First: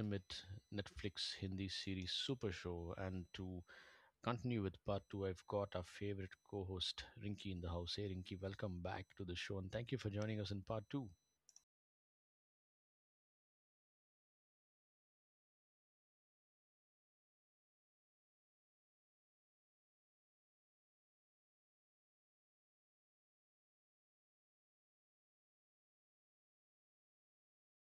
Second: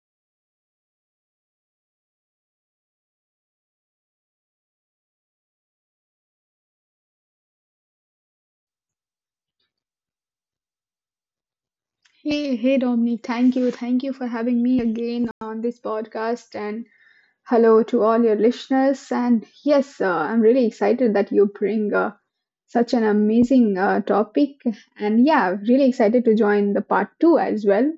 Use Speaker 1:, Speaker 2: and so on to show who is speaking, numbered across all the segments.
Speaker 1: ultimate Netflix Hindi series Super Show. And to continue with part two, I've got our favorite co host Rinky in the house. Hey Rinky, welcome back to the show and thank you for joining us in part two.
Speaker 2: Hey, hey, Dominic, thank you. Thank you for having me again on this podcast. And hello to all your listeners. And yes, I'm really excited that you bring such an amazing topic. And yeah, really excited to join the part two as well.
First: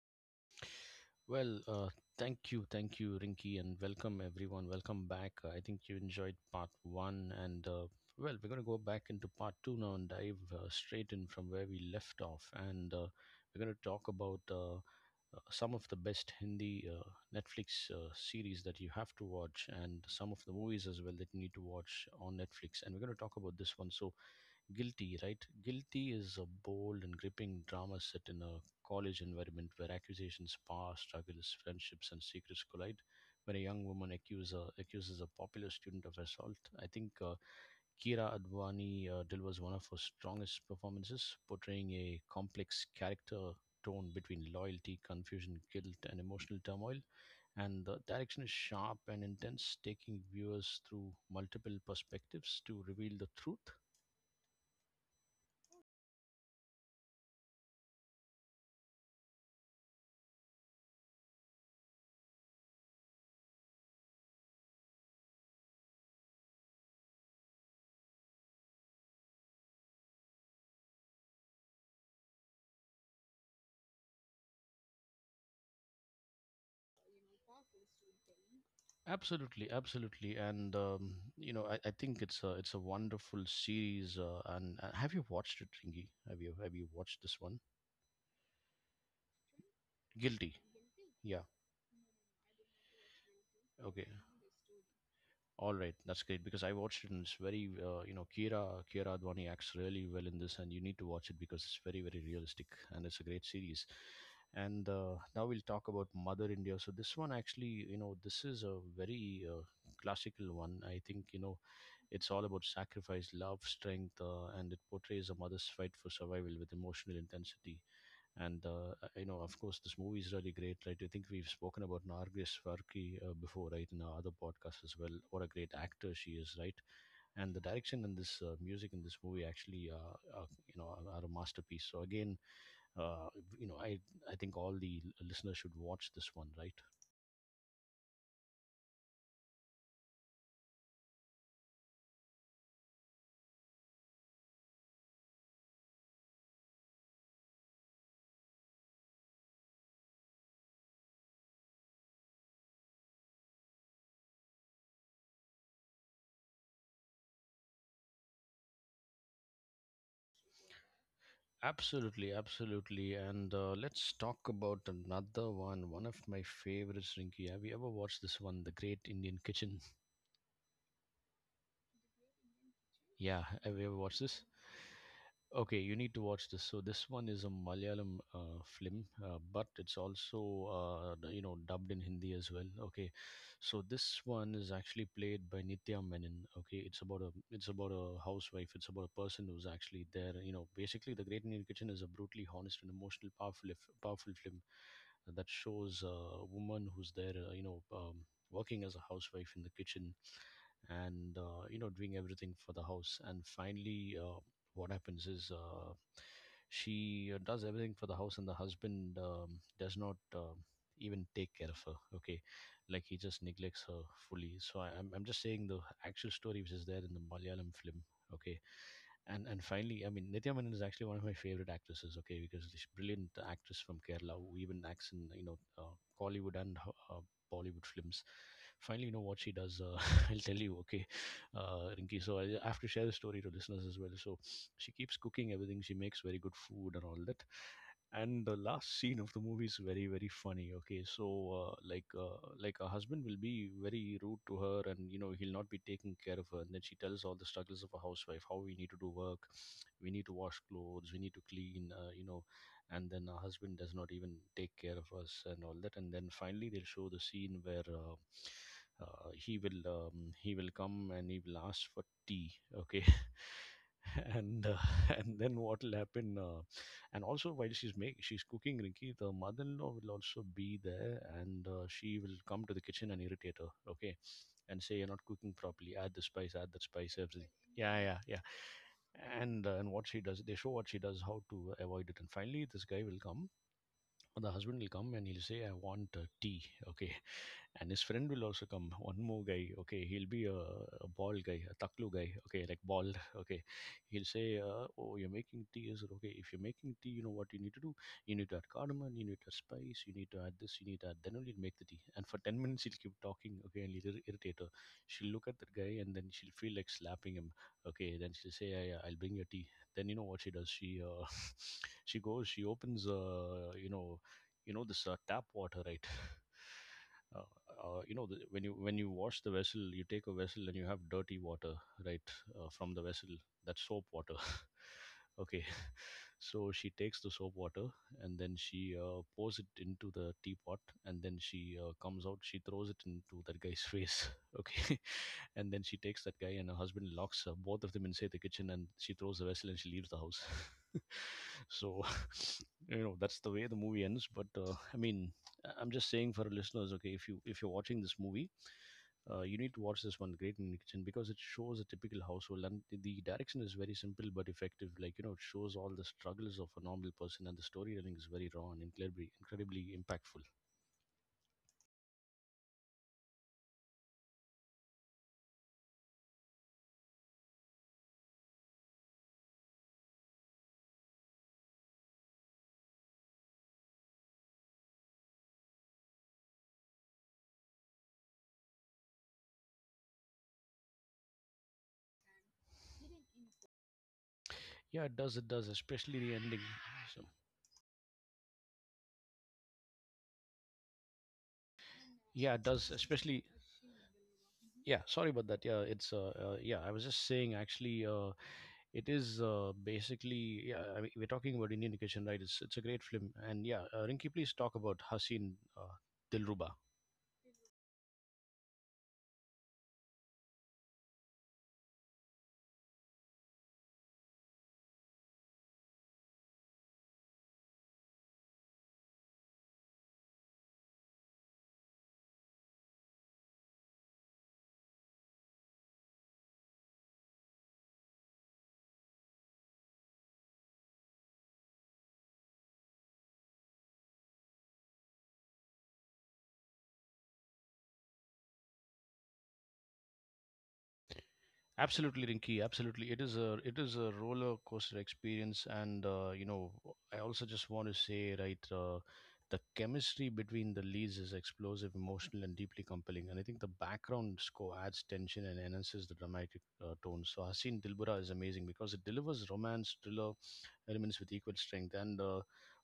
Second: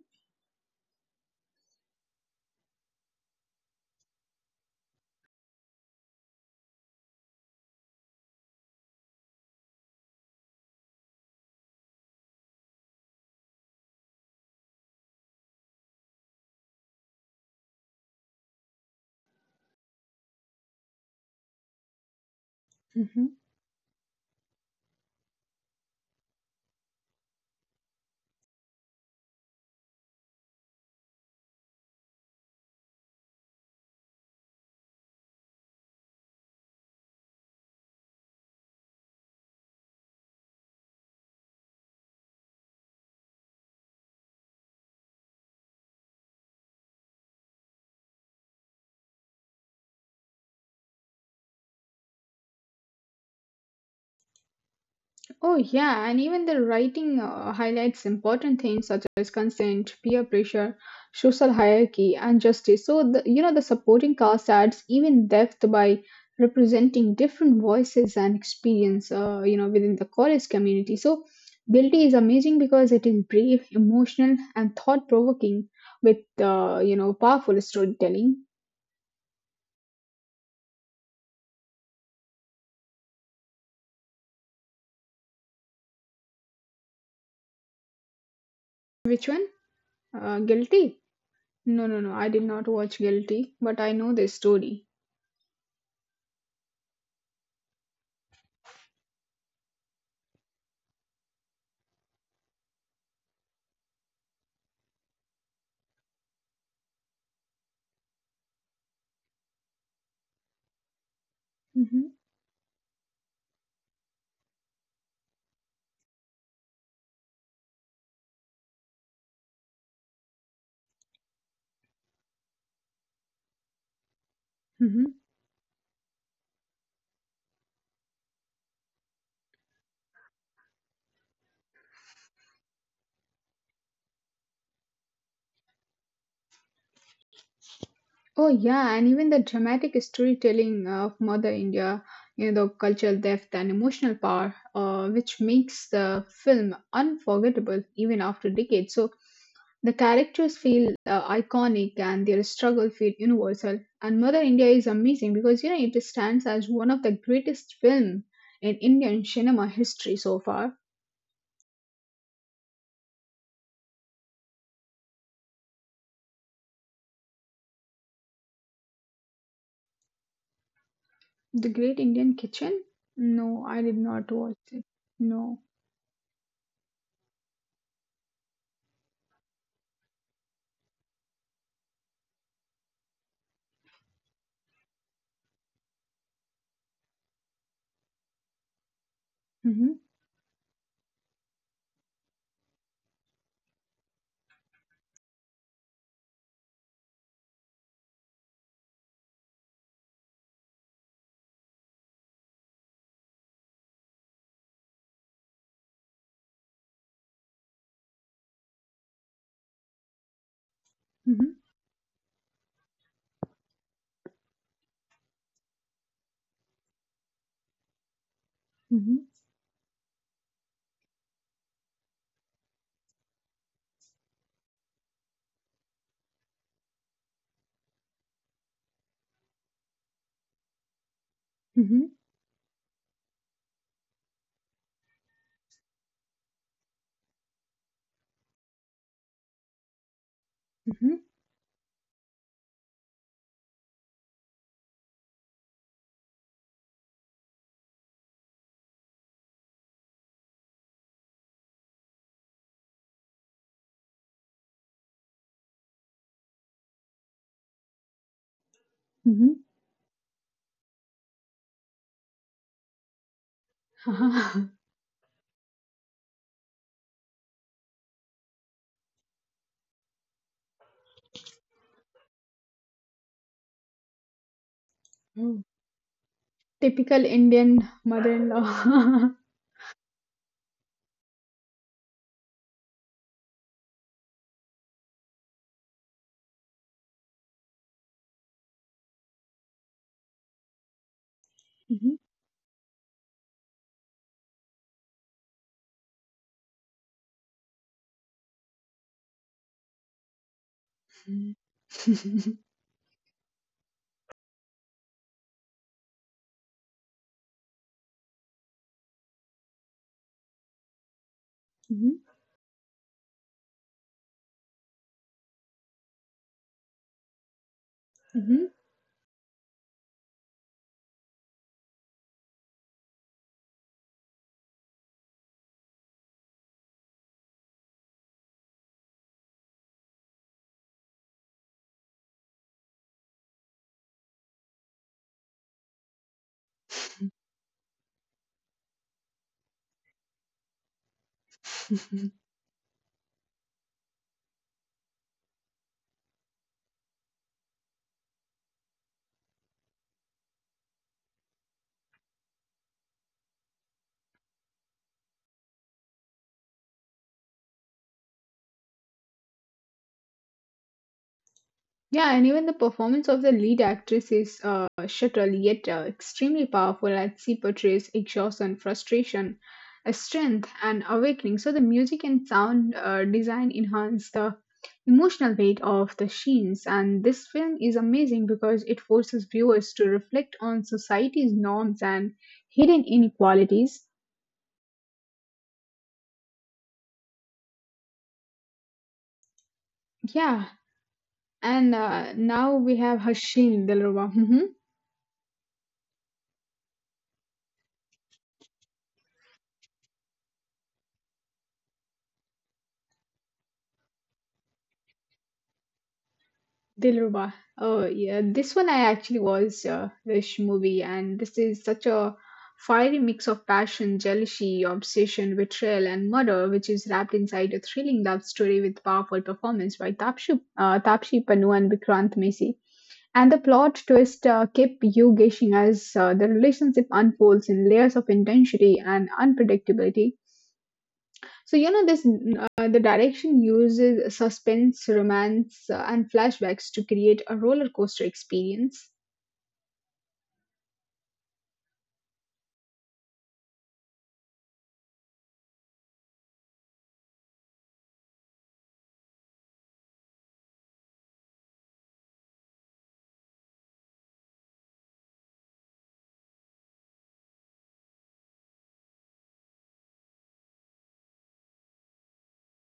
Speaker 1: Well, uh, thank you, Rinky, and welcome everyone. Welcome back. I think you enjoyed part one, and well, we're going to go back into part two now and dive straight in from where we left off. And we're going to talk about some of the best Hindi Netflix series that you have to watch, and some of the movies as well that you need to watch on Netflix. And we're going to talk
Speaker 2: Mhm.
Speaker 1: about this one. So, Guilty, right? Guilty is a bold and gripping drama set in a college environment where accusations, power struggles, friendships, and secrets collide. When a young woman accuser, accuses a popular student of assault, I think Kira Advani delivers one of her strongest performances, portraying a complex character torn between loyalty, confusion, guilt, and emotional turmoil. And the direction is sharp and intense, taking viewers through multiple perspectives to reveal the truth.
Speaker 2: Oh, yeah, and even the writing highlights important themes such as consent, peer pressure, social hierarchy, and justice. So, the supporting cast adds even depth by representing different voices and experience, within the college community. So, Guilty is amazing because it is brave, emotional, and thought provoking with, powerful storytelling.
Speaker 1: Absolutely, absolutely, and you know, I think it's a wonderful series. And have you watched it, Ringy? Have you watched this one?
Speaker 2: Which one?
Speaker 1: Guilty.
Speaker 2: Guilty?
Speaker 1: Yeah.
Speaker 2: No, no, no, I did not watch Guilty, but I
Speaker 1: Okay.
Speaker 2: know this story.
Speaker 1: All right, that's great because I watched it and it's very, you know, Kira Advani acts really well in this, and you need to watch it because it's very, very realistic and it's a great series. And now we'll talk about Mother India. So this one actually, you know, this is a very classical one. I think you know
Speaker 2: Hmm.
Speaker 1: it's all about sacrifice, love, strength, and it portrays a mother's fight for survival with emotional intensity. And you know, of course, this movie is really great, right? I think we've spoken about Nargis Farki before, right, in our other podcasts as well.
Speaker 2: Hmm.
Speaker 1: What a great actor she is, right? And the direction and this music in this movie actually, you know, are a masterpiece. So again, uh, you know, I think all the listeners should watch this one, right?
Speaker 2: Oh yeah, and even the dramatic storytelling of Mother India, you know, the cultural depth and emotional power, which makes the film unforgettable even after decades. So the characters feel iconic and their struggle feel universal. And Mother India is amazing because you know it stands as one of the greatest film in Indian cinema history so far.
Speaker 1: Absolutely, absolutely. And let's talk about another one. One of my favorites, Rinki. Have you ever watched this one, The Great Indian Kitchen?
Speaker 2: The Great Indian Kitchen?
Speaker 1: Yeah,
Speaker 2: No,
Speaker 1: have you
Speaker 2: I
Speaker 1: ever
Speaker 2: did
Speaker 1: watched
Speaker 2: not
Speaker 1: this?
Speaker 2: watch it. No.
Speaker 1: Okay, you need to watch this. So this one is a Malayalam film, but it's also you know dubbed in Hindi as well. Okay, so this one is actually played by Nitya Menon. Okay, it's about a housewife. It's about a person who's
Speaker 2: Mm-hmm,
Speaker 1: actually there. You know, basically, The Great Indian Kitchen is a brutally honest and emotional, powerful if- powerful film that shows a woman who's there. Working as a housewife in the kitchen and you know doing everything for the house and finally what happens is she does everything for the house and the husband does not even take
Speaker 2: mm-hmm,
Speaker 1: care of her. Okay, like he just neglects her fully. So I'm just saying the actual story which is there in the Malayalam film. Okay,
Speaker 2: mm-hmm,
Speaker 1: and finally I mean Nithya Menon is actually one of my favorite actresses. Okay, because this brilliant actress from Kerala who even acts in you know Kollywood and uh, Bollywood films. Finally, you know what she does. I'll tell you, okay,
Speaker 2: mm-hmm,
Speaker 1: Rinki. So I have to share the story to listeners as well. So she keeps cooking everything. She makes very good food and all that. And the last scene of the movie is very, very funny. Okay, so
Speaker 2: mm-hmm,
Speaker 1: like her husband will be very rude to her, and you know he'll not be taking care of her. And then she tells all the struggles of a housewife: how we need to do work, we need to wash clothes, we need to clean. You know, and then her husband does not even take care of us and all that. And then finally they'll show the scene where
Speaker 2: mm-hmm.
Speaker 1: he will come and he will ask for tea. Okay. And and then what will happen, and also while she's cooking Rinki, the mother-in-law will also be there and she will come to the kitchen and irritate her. Okay, and say you're not cooking
Speaker 2: Oh,
Speaker 1: properly, add the spice, add the spice,
Speaker 2: typical
Speaker 1: everything.
Speaker 2: Indian
Speaker 1: Yeah, yeah, yeah.
Speaker 2: mother-in-law.
Speaker 1: And and what she does, they show what she does, how to avoid it. And finally this guy will come, the husband will come and he'll say, I want tea. Okay. And his friend will also come. One more guy. Okay. He'll be a bald guy, a taklu
Speaker 2: Mhm.
Speaker 1: guy. Okay. Like bald. Okay. He'll say, oh, you're making tea. Is it okay? If you're making tea, you know what you need to do? You need to add cardamom. You need to add spice. You need to add this. You need to add. Then only you'll
Speaker 2: Mm.
Speaker 1: make the tea. And for 10 minutes, he'll keep talking. Okay. And he will irritate her. She'll look at that guy and then she'll feel like slapping him. Okay. Then she'll say, yeah, yeah, I'll bring your tea. Then you know what she does? She
Speaker 2: Mhm.
Speaker 1: goes, she opens, you know this tap water, right? uh, you know
Speaker 2: Mhm.
Speaker 1: when you wash the vessel, you take a vessel and you have dirty water, right, from the vessel, that's soap water. Okay. So she takes the soap water and then she pours it into the teapot and then she comes out, she throws it into that guy's face. Okay, and then she takes that guy and her husband, locks both of them inside the kitchen, and she throws the vessel and she leaves the house. So, you know, that's the way the movie ends. But I mean, I am just saying for our listeners, okay, if you're watching this movie, you need to watch this one, Great in the Kitchen, because it shows a typical household and the direction is very simple but effective. Like you know, it shows all the struggles of a normal person and the storytelling is very raw and incredibly impactful.
Speaker 2: Yeah, and even the performance of the lead actress is subtle yet extremely powerful as she portrays exhaustion, frustration, a strength, and awakening. So the music and sound design enhance the emotional weight of the scenes, and this film is amazing because it forces viewers to reflect on society's norms and hidden inequalities.
Speaker 1: Yeah, it does. It does, especially the ending. So.
Speaker 2: Yeah. And
Speaker 1: Yeah it
Speaker 2: now
Speaker 1: does
Speaker 2: we have
Speaker 1: especially
Speaker 2: Hashin Dilruba. Mhm.
Speaker 1: yeah Sorry about that. Yeah it's yeah I was just saying actually, it is basically, yeah, I mean, we're talking about Indian education, right? It's a great film. And Rinki, please talk about Haseen Dilruba.
Speaker 2: Dilruba. Oh, yeah. This one I actually was This movie, and this is such a fiery mix of passion, jealousy, obsession, betrayal, and murder, which is wrapped inside a thrilling love story with powerful performance by Tapshi Pannu and Vikrant Messi. And the plot twist kept you guessing as the relationship unfolds in layers of intensity and unpredictability. So you know this the direction uses suspense, romance, and flashbacks to create a roller coaster experience.
Speaker 1: Absolutely, Rinky. Absolutely, it is a roller coaster experience, and you know, I also just want to say, right, the chemistry between the leads is explosive, emotional, and deeply compelling. And I think the background score adds tension and enhances the dramatic tone. So Haseen Dilbara is amazing because it delivers romance thriller elements with equal strength. And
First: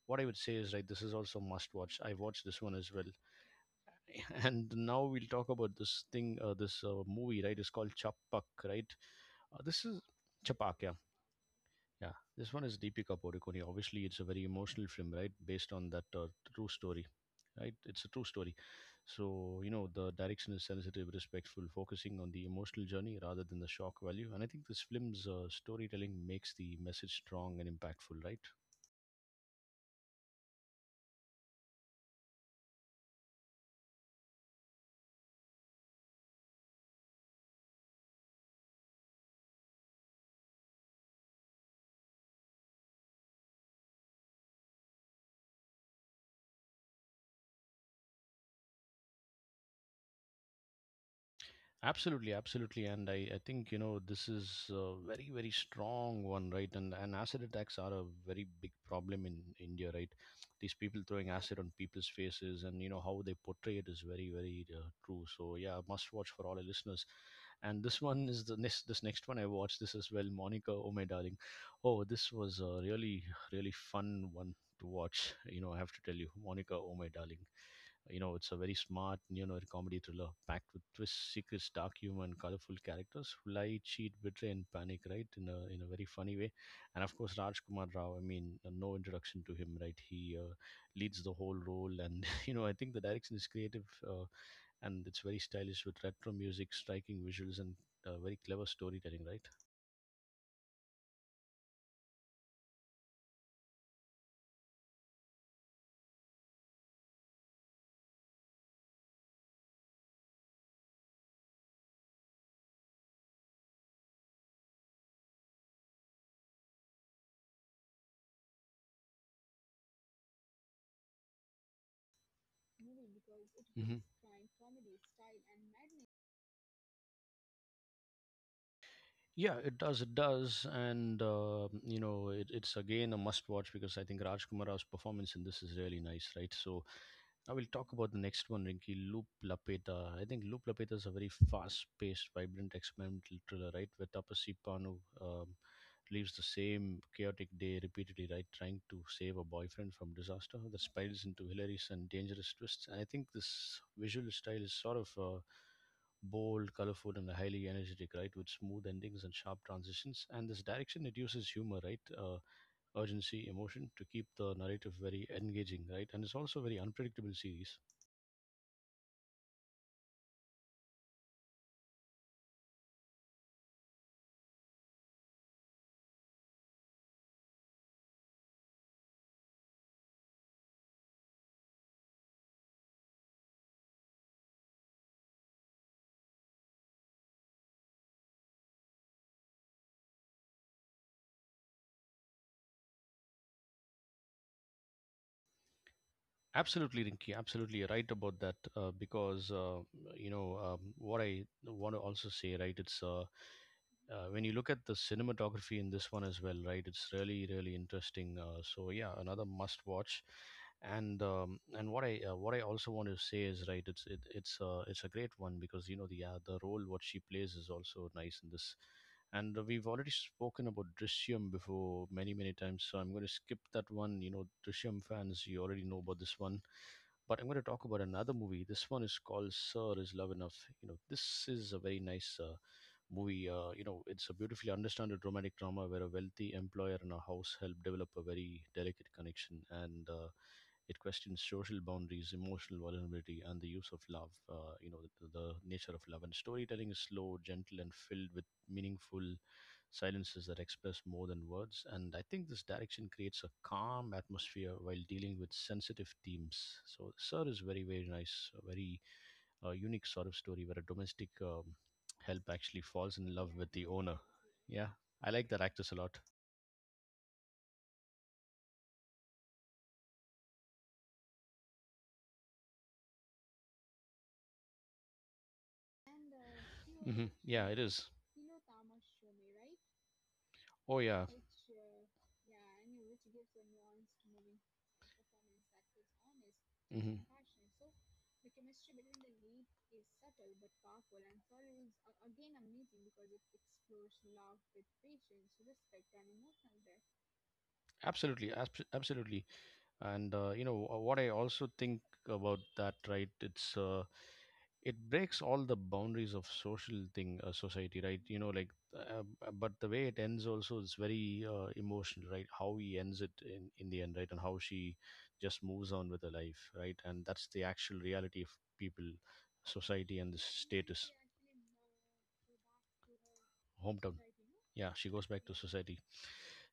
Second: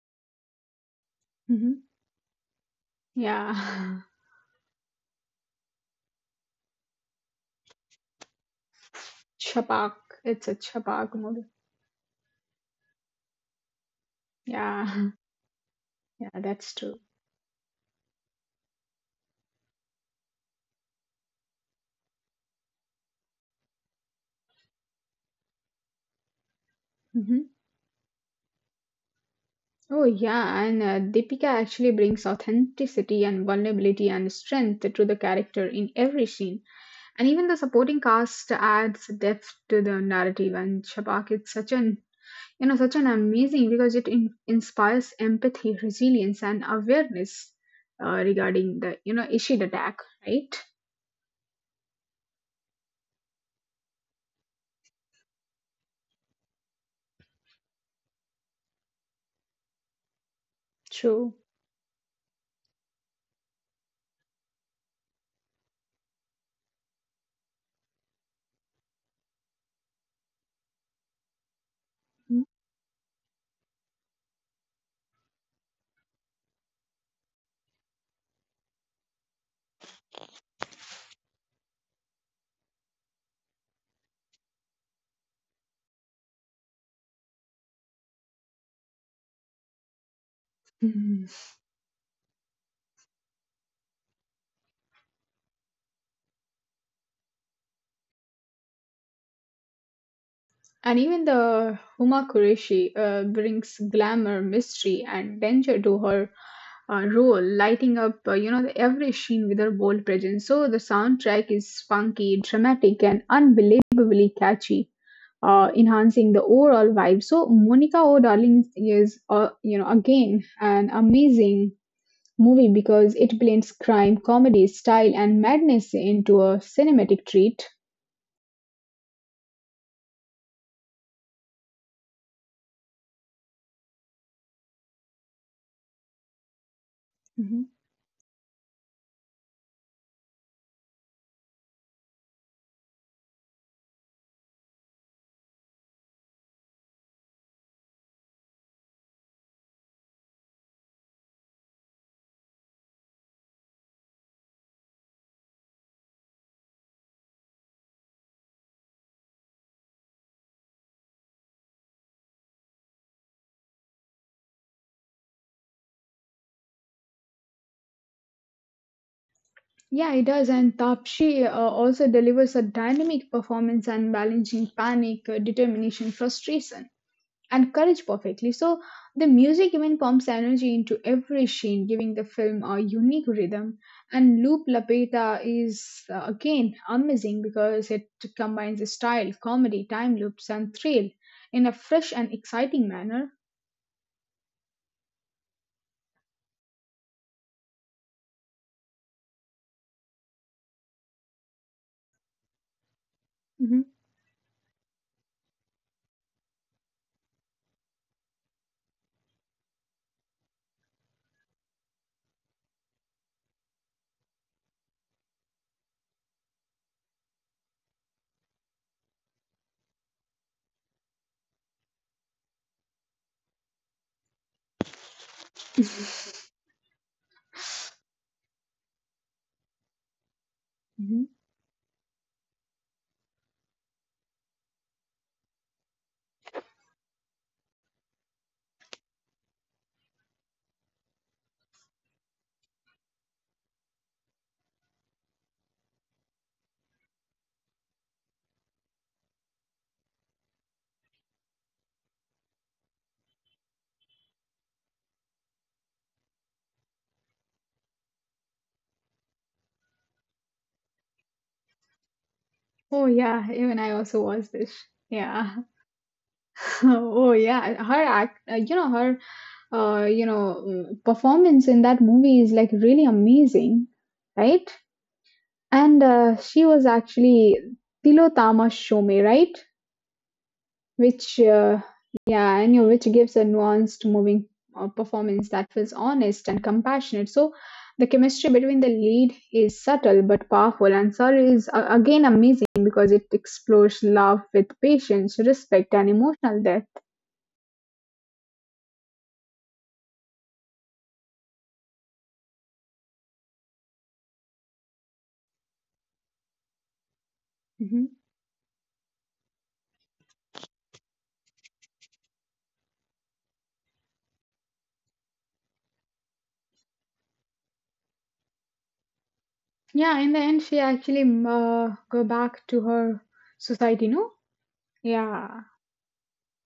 Speaker 1: what I would say is, right, this is also a must
Speaker 2: Hmm.
Speaker 1: watch. I watched this one as well.
Speaker 2: Yeah.
Speaker 1: And now we'll talk about this thing, this movie, right? It's called Chapak, right? This
Speaker 2: Chapak.
Speaker 1: is
Speaker 2: It's a
Speaker 1: Chapak, yeah.
Speaker 2: Chapak movie.
Speaker 1: Yeah, this one is Deepika Padukone. Obviously, it's a very emotional
Speaker 2: Yeah,
Speaker 1: film, right? Based on that
Speaker 2: yeah,
Speaker 1: true
Speaker 2: that's true.
Speaker 1: story, right? It's a true story. So, you know, the direction is sensitive, respectful, focusing on the emotional journey rather than the shock value. And I think this film's storytelling makes the message
Speaker 2: Hmm.
Speaker 1: strong and impactful, right?
Speaker 2: Oh yeah, and Deepika actually brings authenticity and vulnerability and strength to the character in every scene, and even the supporting cast adds depth to the narrative. And Chapak, it's such an, you know, such an amazing because it inspires empathy, resilience, and awareness regarding the, you know, ishid attack, right.
Speaker 1: Absolutely, absolutely, and I think you know this is a very very strong one, right? And acid attacks are a very big problem in India, right? These people throwing
Speaker 2: True.
Speaker 1: acid on people's faces, and you know how they portray it is very very true. So yeah, must watch for all our listeners. And this one is the next, this next one I watched this as well, Monica. Oh my darling, oh this was a really really fun one to watch. You know I have to tell you, Monica. Oh my darling. You know, it's a very smart, you know, comedy thriller packed with twists, secrets, dark humor, and colorful characters who lie, cheat, betray, and panic. Right in a very funny way, and of course, Raj Kumar Rao. I mean, no introduction to him, right? He leads the
Speaker 2: Mhm.
Speaker 1: whole role, and you know, I think the direction is creative and it's very stylish with retro music, striking visuals, and very clever storytelling. Right.
Speaker 2: And even the Huma Qureshi brings glamour, mystery, and danger to her role, lighting up, the every scene with her bold presence. So the soundtrack is funky, dramatic, and unbelievably catchy, enhancing the overall vibe. So Monica O Darling is, again an amazing movie because it blends
Speaker 1: Hmm.
Speaker 2: crime, comedy, style, and madness into a cinematic treat.
Speaker 1: Yeah, it does. It does, and you know, it's again a must-watch because I think Raj Kumar's performance in this is really nice, right? So I will
Speaker 2: Mhm.
Speaker 1: talk about the next one, Rinky Loop Lapeta. I think Loop Lapeta is a very fast-paced, vibrant experimental thriller, right? Where Tapasya Panu um, lives the same chaotic day repeatedly, right? Trying to save a boyfriend from disaster that spirals into hilarious and dangerous twists. And I think this visual style is sort of bold, colorful, and highly energetic, right? With smooth endings and sharp transitions. And this direction, it uses humor, right? Urgency, emotion to keep the narrative very engaging, right? And it's also a very unpredictable series.
Speaker 2: Yeah, it does. And Tapshi also delivers a dynamic performance and balancing panic, determination, frustration, and courage perfectly. So the music even pumps energy into every scene, giving the film a unique rhythm. And Loop Lapeta is, again amazing because it combines style, comedy, time loops, and thrill in a fresh and exciting manner.
Speaker 1: Absolutely, Rinky. Absolutely, you're right about that. Because you know what I want to also say, right? It's
Speaker 2: Mhm,
Speaker 1: When you look at the cinematography in this one as well, right? It's really really interesting. So yeah, another must watch. And what I also want to say is right. It's it, it's It's a great one because you know the role what she plays is also nice in this. And we've already spoken about Drishyam before many many times, so I'm going to skip that one. You know, Drishyam fans, you already know about this one but I'm going to talk about another movie. This one is called Sir is Love Enough. You know,
Speaker 2: mhm.
Speaker 1: this is a very nice movie. You know, it's a beautifully understood romantic drama where a wealthy employer and a house help develop a very delicate connection, and it questions social boundaries, emotional vulnerability, and the use of love. You know, the nature of love and storytelling is slow, gentle, and filled with meaningful silences that express more than words. And I think this direction creates a calm atmosphere while dealing with sensitive themes. So, Sir is very, very nice, very a unique sort of story where a domestic help actually
Speaker 2: Oh
Speaker 1: falls in love
Speaker 2: yeah,
Speaker 1: with
Speaker 2: even
Speaker 1: the
Speaker 2: I
Speaker 1: owner.
Speaker 2: also watched
Speaker 1: Yeah,
Speaker 2: this.
Speaker 1: I like that
Speaker 2: Yeah.
Speaker 1: actress a lot.
Speaker 2: Oh yeah, her act, you know her, you know performance in that movie is like really amazing, right? And she was
Speaker 1: Hmm. Yeah,
Speaker 2: actually
Speaker 1: it is.
Speaker 2: Tilotama Shome, right?
Speaker 1: Oh yeah.
Speaker 2: Which, uh, yeah, I knew, which gives a nuanced, moving performance that feels honest and
Speaker 1: Hmm.
Speaker 2: compassionate. So the chemistry between the lead is subtle but powerful, and Sorry is, again amazing because it explores love with patience, respect, and emotional depth.
Speaker 1: Absolutely, absolutely. And you know what I also think about that right it breaks all the boundaries of social thing society
Speaker 2: Mhm.
Speaker 1: right you know like but the way it ends also is very emotional right how he ends it in the end right and how she just moves on with her life right and that's the actual reality of people society
Speaker 2: Yeah,
Speaker 1: and
Speaker 2: in
Speaker 1: the
Speaker 2: the end, she
Speaker 1: status
Speaker 2: actually go back to her
Speaker 1: hometown.
Speaker 2: society, no?
Speaker 1: Yeah, she goes back to
Speaker 2: Yeah.
Speaker 1: society.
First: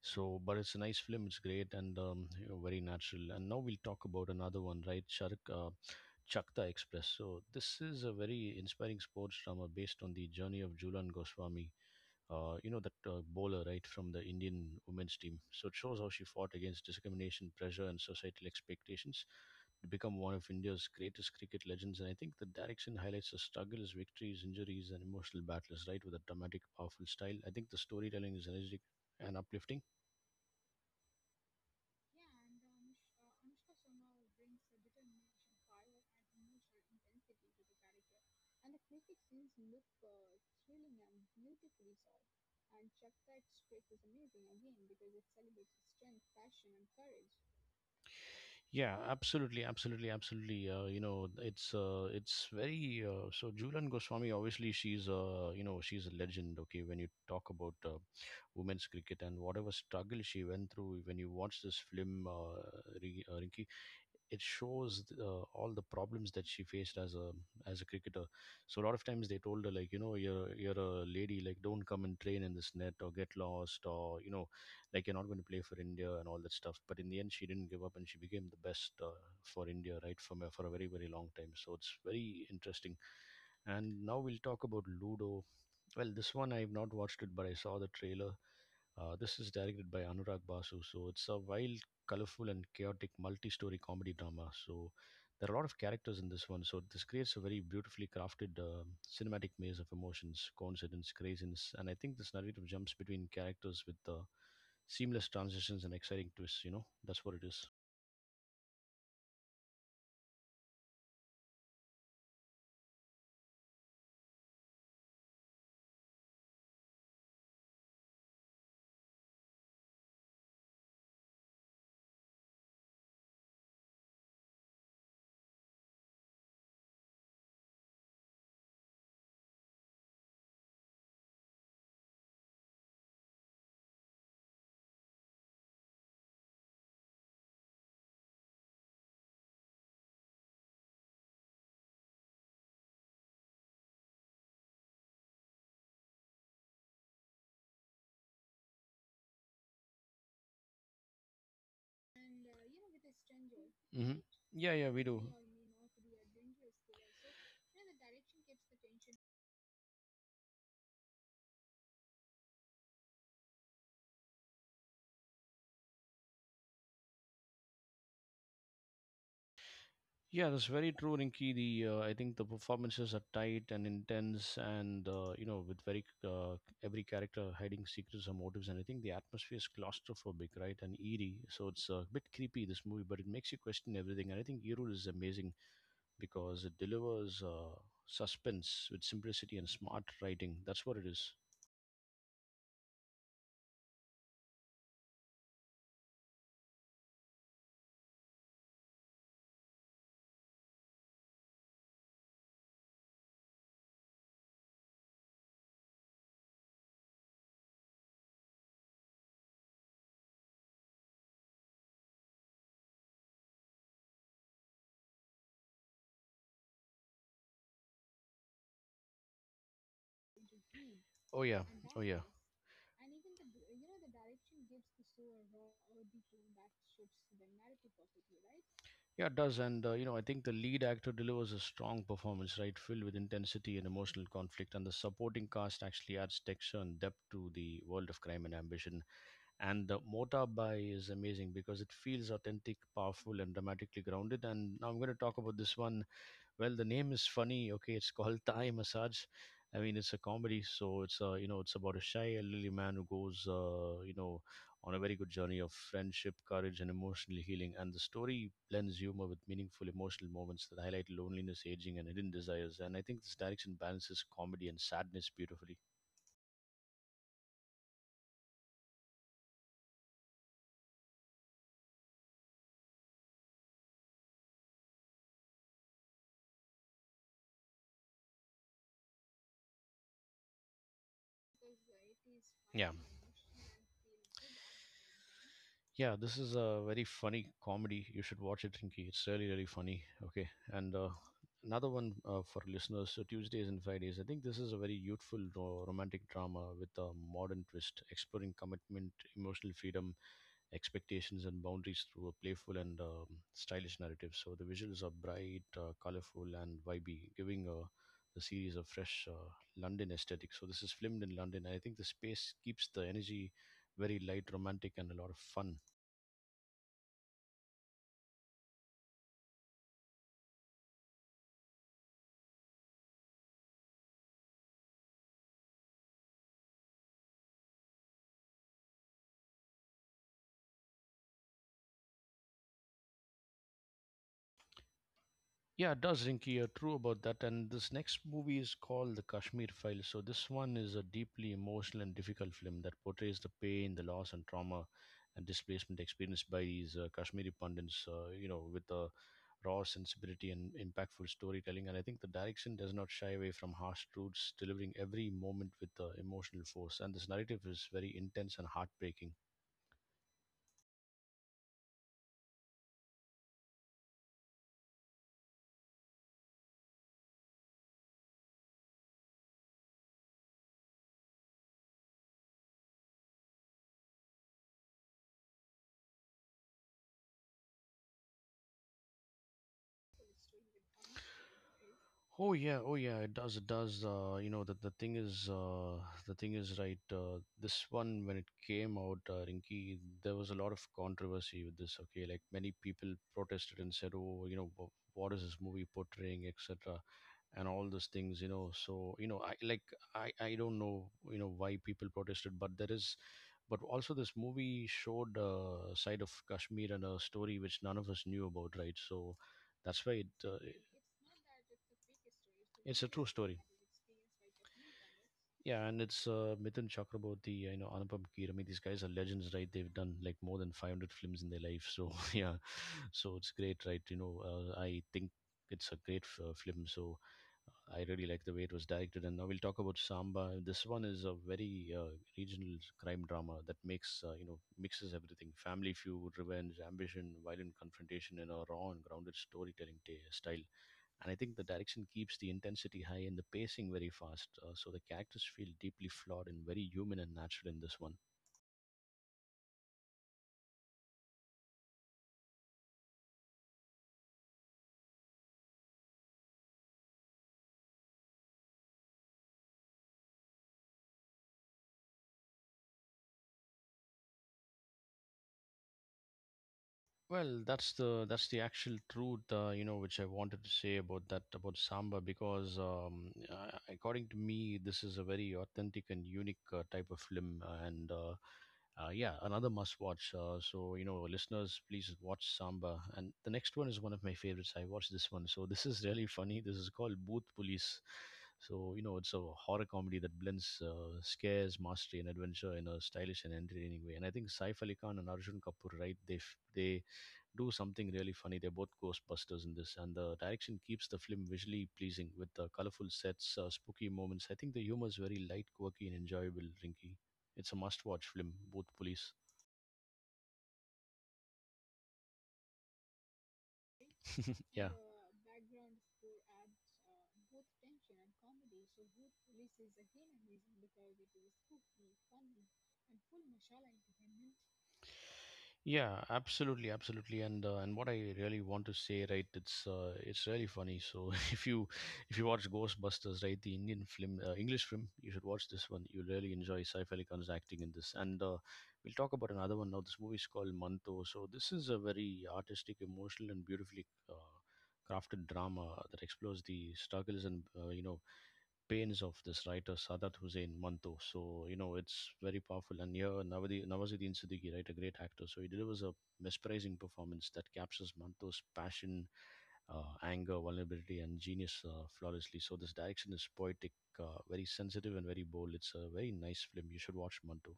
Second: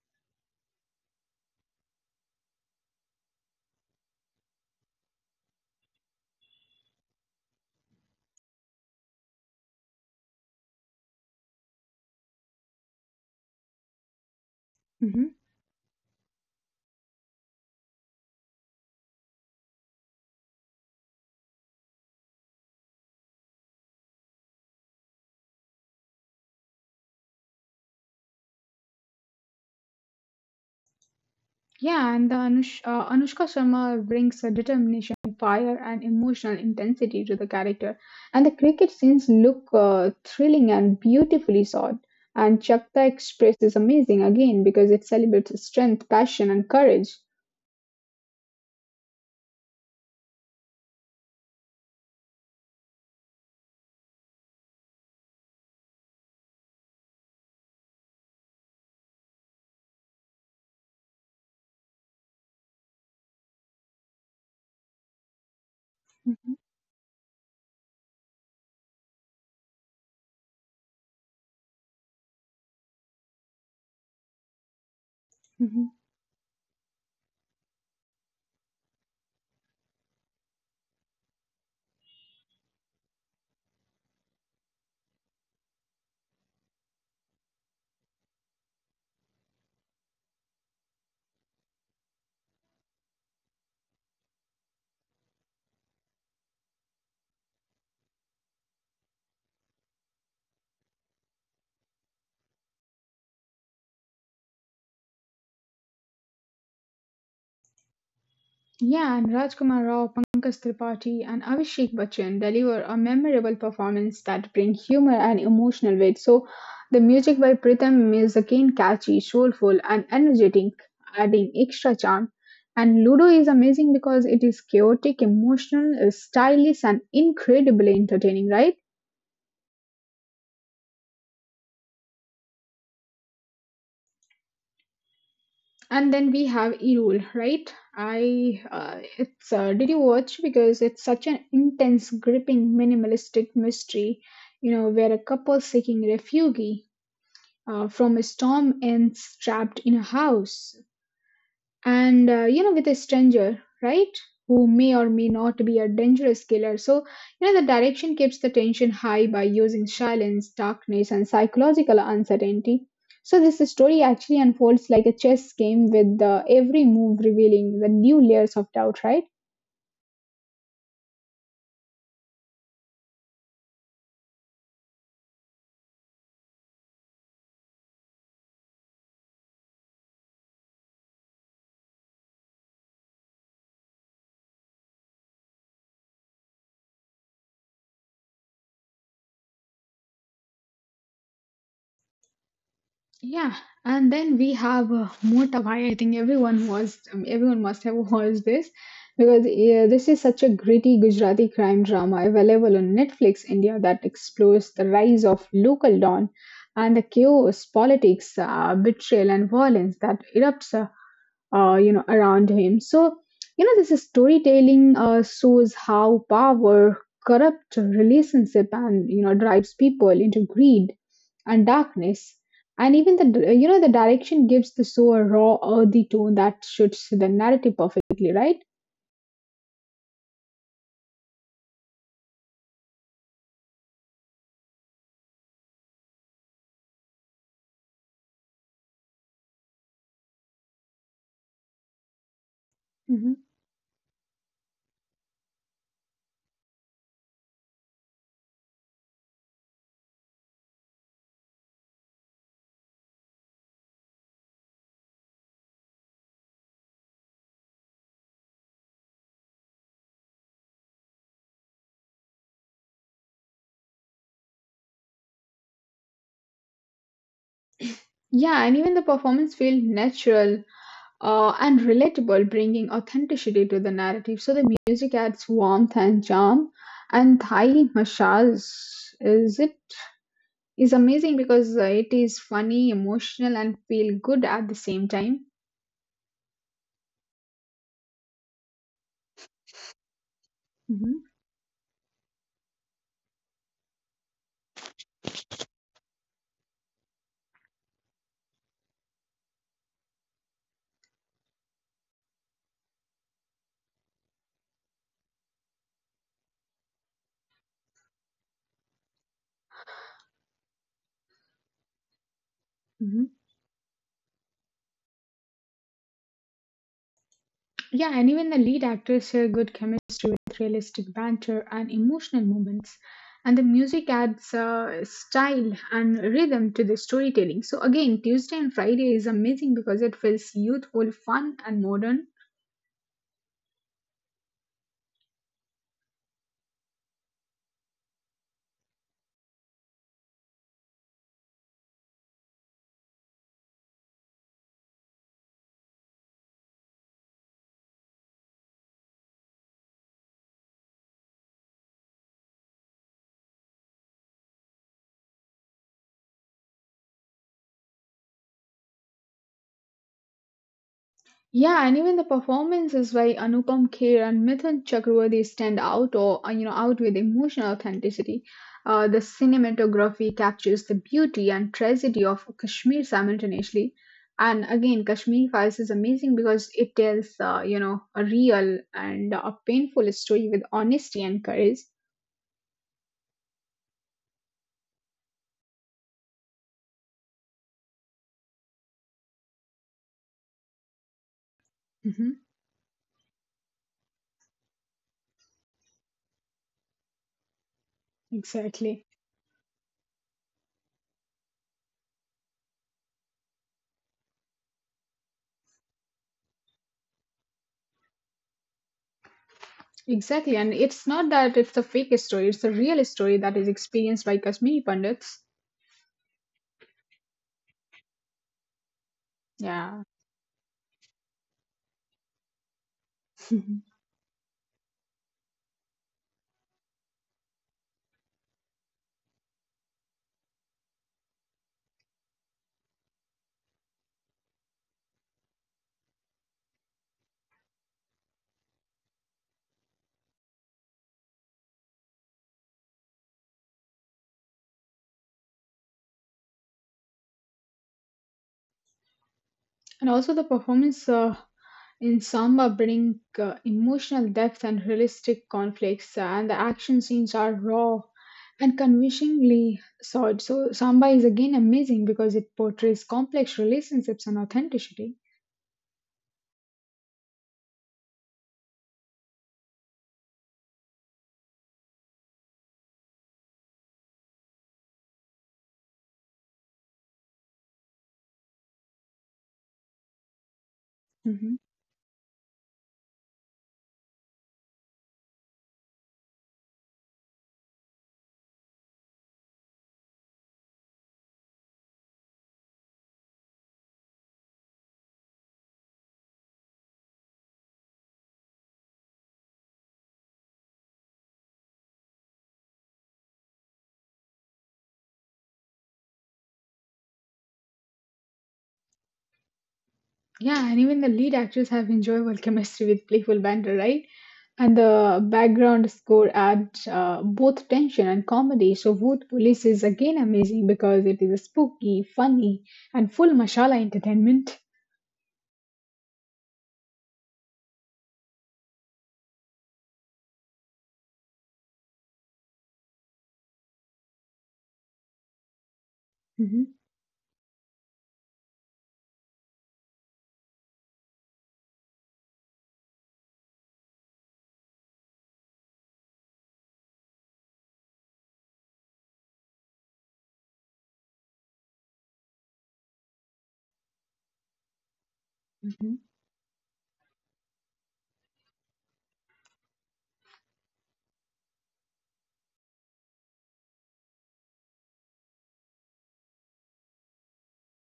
Speaker 1: So, but it's a nice film. It's great and you know, very natural. And now we'll talk about another one, right? Shark, Chakta Express. So this is a very inspiring sports drama based on the journey of Julan Goswami, you know that bowler right from the Indian women's
Speaker 2: Mhm.
Speaker 1: team. So it shows how she fought against discrimination, pressure, and societal expectations to become one of India's greatest cricket legends. And I think the direction highlights the struggles, victories, injuries, and emotional battles, right, with a dramatic, powerful style. I think the storytelling is energetic and uplifting.
Speaker 2: Yeah, and the Anushka Sharma brings a determination, fire, and emotional intensity to the character. And the cricket scenes look thrilling and beautifully shot. And Chakta Express is amazing again because it celebrates strength, passion, and courage.
Speaker 1: Yeah, absolutely, absolutely, absolutely. You know, it's very So. Julian Goswami, obviously, she's you know, she's a legend. Okay, when you talk about women's cricket and whatever struggle she went through, when you watch this film, Rinki, it shows all the problems that
Speaker 2: Mhm.
Speaker 1: she faced as a cricketer. So a lot of times they told her like, you know, you're a lady, like don't come and train in this net or get lost or you know like you're not going to play for
Speaker 2: Mhm.
Speaker 1: India and all that stuff. But in the end, she didn't give up and she became the best for India, right, from a, for a very very long time. So it's very interesting. And now we'll talk about Ludo, well, this one I've not watched it, but I saw the trailer. This is directed by Anurag Basu, so it's a wild, colorful, and chaotic multi-story comedy drama. So there are a lot of characters in this one. So this creates a very beautifully crafted cinematic maze of emotions, coincidence, craziness, and I think this narrative jumps between characters with seamless transitions and exciting twists. You know, that's what it is.
Speaker 2: Yeah, and Rajkumar Rao, Pankaj Tripathi, and Abhishek Bachchan deliver a memorable performance that bring humor and emotional weight. So, the music by Pritham is again catchy, soulful, and energetic, adding extra charm. And Ludo is amazing because it is chaotic, emotional, stylish, and incredibly entertaining, right? And then we have Irul, right? I it's Did you watch because it's such an intense, gripping, minimalistic mystery, you know, where a couple seeking refuge from a storm ends trapped in a house and, with a stranger, right,
Speaker 1: Mm-hmm.
Speaker 2: who
Speaker 1: Yeah, yeah,
Speaker 2: may
Speaker 1: we
Speaker 2: or
Speaker 1: do.
Speaker 2: may not be a dangerous killer. So you know the direction keeps the tension high by using silence, darkness, and psychological uncertainty. So this story actually unfolds like a chess game with the every move revealing the new layers of doubt, right.
Speaker 1: Yeah, that's very true, Rinki. The I think the performances are tight and intense, and you know, with very every character hiding secrets or motives, and I think the atmosphere is claustrophobic, right, and eerie. So it's a bit creepy this movie, but it makes you question everything. And I think Erul is amazing because it delivers suspense with simplicity and smart writing. That's what it is.
Speaker 2: Yeah, and then we have Motawai. I think everyone was everyone must have watched this because yeah, this is such a gritty Gujarati crime drama available on Netflix India that explores the rise of local don and the chaos, politics, betrayal, and violence that erupts, around him. So you know this storytelling shows how power corrupt relationship and you know drives people into greed
Speaker 1: Oh yeah,
Speaker 2: and
Speaker 1: oh yeah.
Speaker 2: darkness. And even, the you know, the direction gives the show a raw, earthy tone that suits the narrative perfectly, right.
Speaker 1: Yeah, it does. And, you know, I think the lead actor delivers a strong performance, right? Filled with intensity and emotional conflict. And the supporting cast actually adds texture and depth to the world of crime and ambition. And the Mota Bai is amazing because it feels authentic,
Speaker 2: Hmm.
Speaker 1: powerful, and dramatically grounded. And now I'm going to talk about this one well, the name is funny. Okay, it's called Thai Massage. I mean, it's a comedy, so it's you know, it's about a shy elderly man who goes, you know, on a very good journey of friendship, courage, and emotional healing. And the story blends humor with meaningful emotional moments that highlight loneliness, aging, and hidden desires. And I think this direction balances comedy and sadness beautifully.
Speaker 2: Yeah, and even the performance felt natural and relatable, bringing authenticity to the narrative. So the music adds warmth and charm. And Thai massage is it is amazing because it is funny,
Speaker 1: Yeah.
Speaker 2: emotional, and feel good at the same time.
Speaker 1: Yeah, this is a very funny comedy. You should watch it, Rinky. It's really, really funny. Okay. And
Speaker 2: Hmm.
Speaker 1: another one for listeners so Tuesdays and Fridays. I think this is a very youthful romantic drama with a modern twist, exploring commitment, emotional freedom, expectations, and boundaries through a playful and stylish narrative. So the visuals are bright, colorful, and vibey, giving the series a fresh London aesthetic. So this is filmed in London. I think the space keeps the
Speaker 2: Hmm.
Speaker 1: energy very light, romantic, and a lot of fun.
Speaker 2: Yeah, and even the lead actors share good chemistry with realistic banter and emotional moments. And the music adds style and rhythm to the storytelling. So, again, Tuesday and Friday is amazing because it feels youthful, fun, and modern.
Speaker 1: Yeah, it does, Rinky. You're true about that. And this next movie is called The Kashmir Files. So, this one is a deeply emotional and difficult film that portrays the pain, the loss, and trauma and displacement experienced by these Kashmiri pundits, you know, with a raw sensibility and impactful storytelling. And I think the direction does not shy away from harsh truths, delivering every moment with emotional force. And this narrative is very intense and heartbreaking.
Speaker 2: Yeah, and even the performances by Anupam Kher and Mithun Chakravarti stand out or, out with emotional authenticity. The cinematography captures the beauty and tragedy of Kashmir simultaneously. And again, Kashmir Files is amazing because it tells, a real and a painful story with honesty and courage.
Speaker 1: Oh yeah, oh yeah, it does, it does. The thing is, right. This one, when it came out, Rinki, there was a lot of controversy with this. Okay,
Speaker 2: Mhm.
Speaker 1: like many people protested and said, "Oh, you know, what is this movie portraying, etc." And all those things you know.
Speaker 2: Exactly.
Speaker 1: So you know I like I don't know you know why people protested but there is but also this movie showed a side of Kashmir and a story which none of us knew about right so that's why
Speaker 2: Exactly, and it's not that it's a fake story; it's a real
Speaker 1: it's a true
Speaker 2: story that
Speaker 1: story.
Speaker 2: is experienced by Kashmiri Pandits.
Speaker 1: Yeah, and it's Mithun Chakraborty, you know, Anupam Kher. I mean, these guys are legends, right? They've
Speaker 2: Yeah.
Speaker 1: done like more than 500 films in their life. So, yeah, so it's great, right? You know, I think it's a great f- film. So, I really like the way it was directed. And now we'll talk about Samba. This one is a very regional crime drama that makes you know mixes everything: family feud, revenge, ambition, violent confrontation in a raw and grounded storytelling ta style. And I think the direction keeps the intensity high and the pacing very fast, so the characters feel deeply flawed and very human and natural in this one.
Speaker 2: And also, the performance in Samba bring emotional depth and realistic conflicts, and the action scenes are raw and convincingly sought. So, Samba is again amazing because it portrays complex relationships and authenticity.
Speaker 1: Well, that's the actual truth, you know, which I wanted to say about that about Samba because, according to me, this is a very authentic and unique type of film, and yeah, another must watch. So, you know,
Speaker 2: Mhm.
Speaker 1: listeners, please watch Samba. And the next one is one of my favorites. I watched this one. So, this is really funny. This is called Booth Police. So, you know, it's a horror comedy that blends scares, mastery, and adventure in a stylish and entertaining way. And I think Saif Ali Khan and Arjun Kapoor, right? They do something really funny. They're both Ghostbusters in this, and the direction keeps the film visually pleasing with the colorful sets, spooky moments. I think the humor is very light, quirky, and enjoyable, Rinky. It's a must-watch film, both police.
Speaker 2: Yeah, and even the lead actors have enjoyable chemistry with playful banter, right? And
Speaker 1: Yeah.
Speaker 2: the background score adds both tension and comedy. So, Bhoot Police is again amazing because it is spooky, funny, and full mashallah entertainment.
Speaker 1: Yeah, absolutely, absolutely, and what I really want to say, right? It's really funny. So if you watch Ghostbusters, right, the Indian film, English film, you should watch this one. You'll really
Speaker 2: Mhm.
Speaker 1: enjoy Saif Ali Khan's acting in this, and we'll talk about another one now. This movie is called Manto. So this is a very artistic, emotional, and beautifully crafted drama that explores the struggles and pains of this writer Sadat Hussain Manto. So you know it's very powerful. And here Nawazuddin Siddiqui, right, a great actor. So he
Speaker 2: Hmm.
Speaker 1: delivers a mesmerizing performance that captures Manto's passion, anger, vulnerability, and genius flawlessly. So this direction is poetic, very sensitive, and very bold. It's a very nice film. You should watch Manto.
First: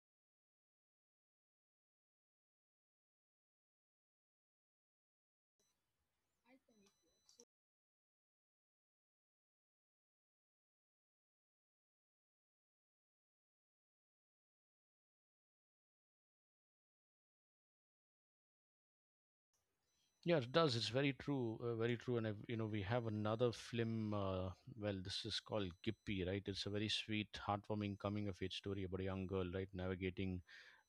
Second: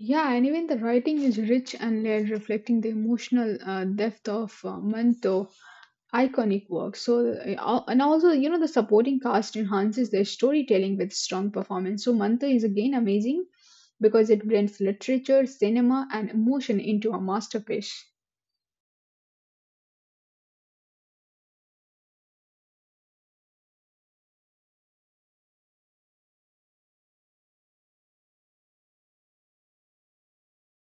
Speaker 2: Yeah, and even the writing is rich and layered, reflecting the emotional depth of Manto. Iconic work. So, and also, you know, the supporting cast enhances their storytelling with strong performance. So, Manta is again amazing because it blends literature, cinema, and emotion into a masterpiece.
Speaker 1: Yeah, it does. It's very true, very true. And we have another film. Well, this is called Gippy, right? It's a very sweet, heartwarming coming-of-age story about a young girl, right, navigating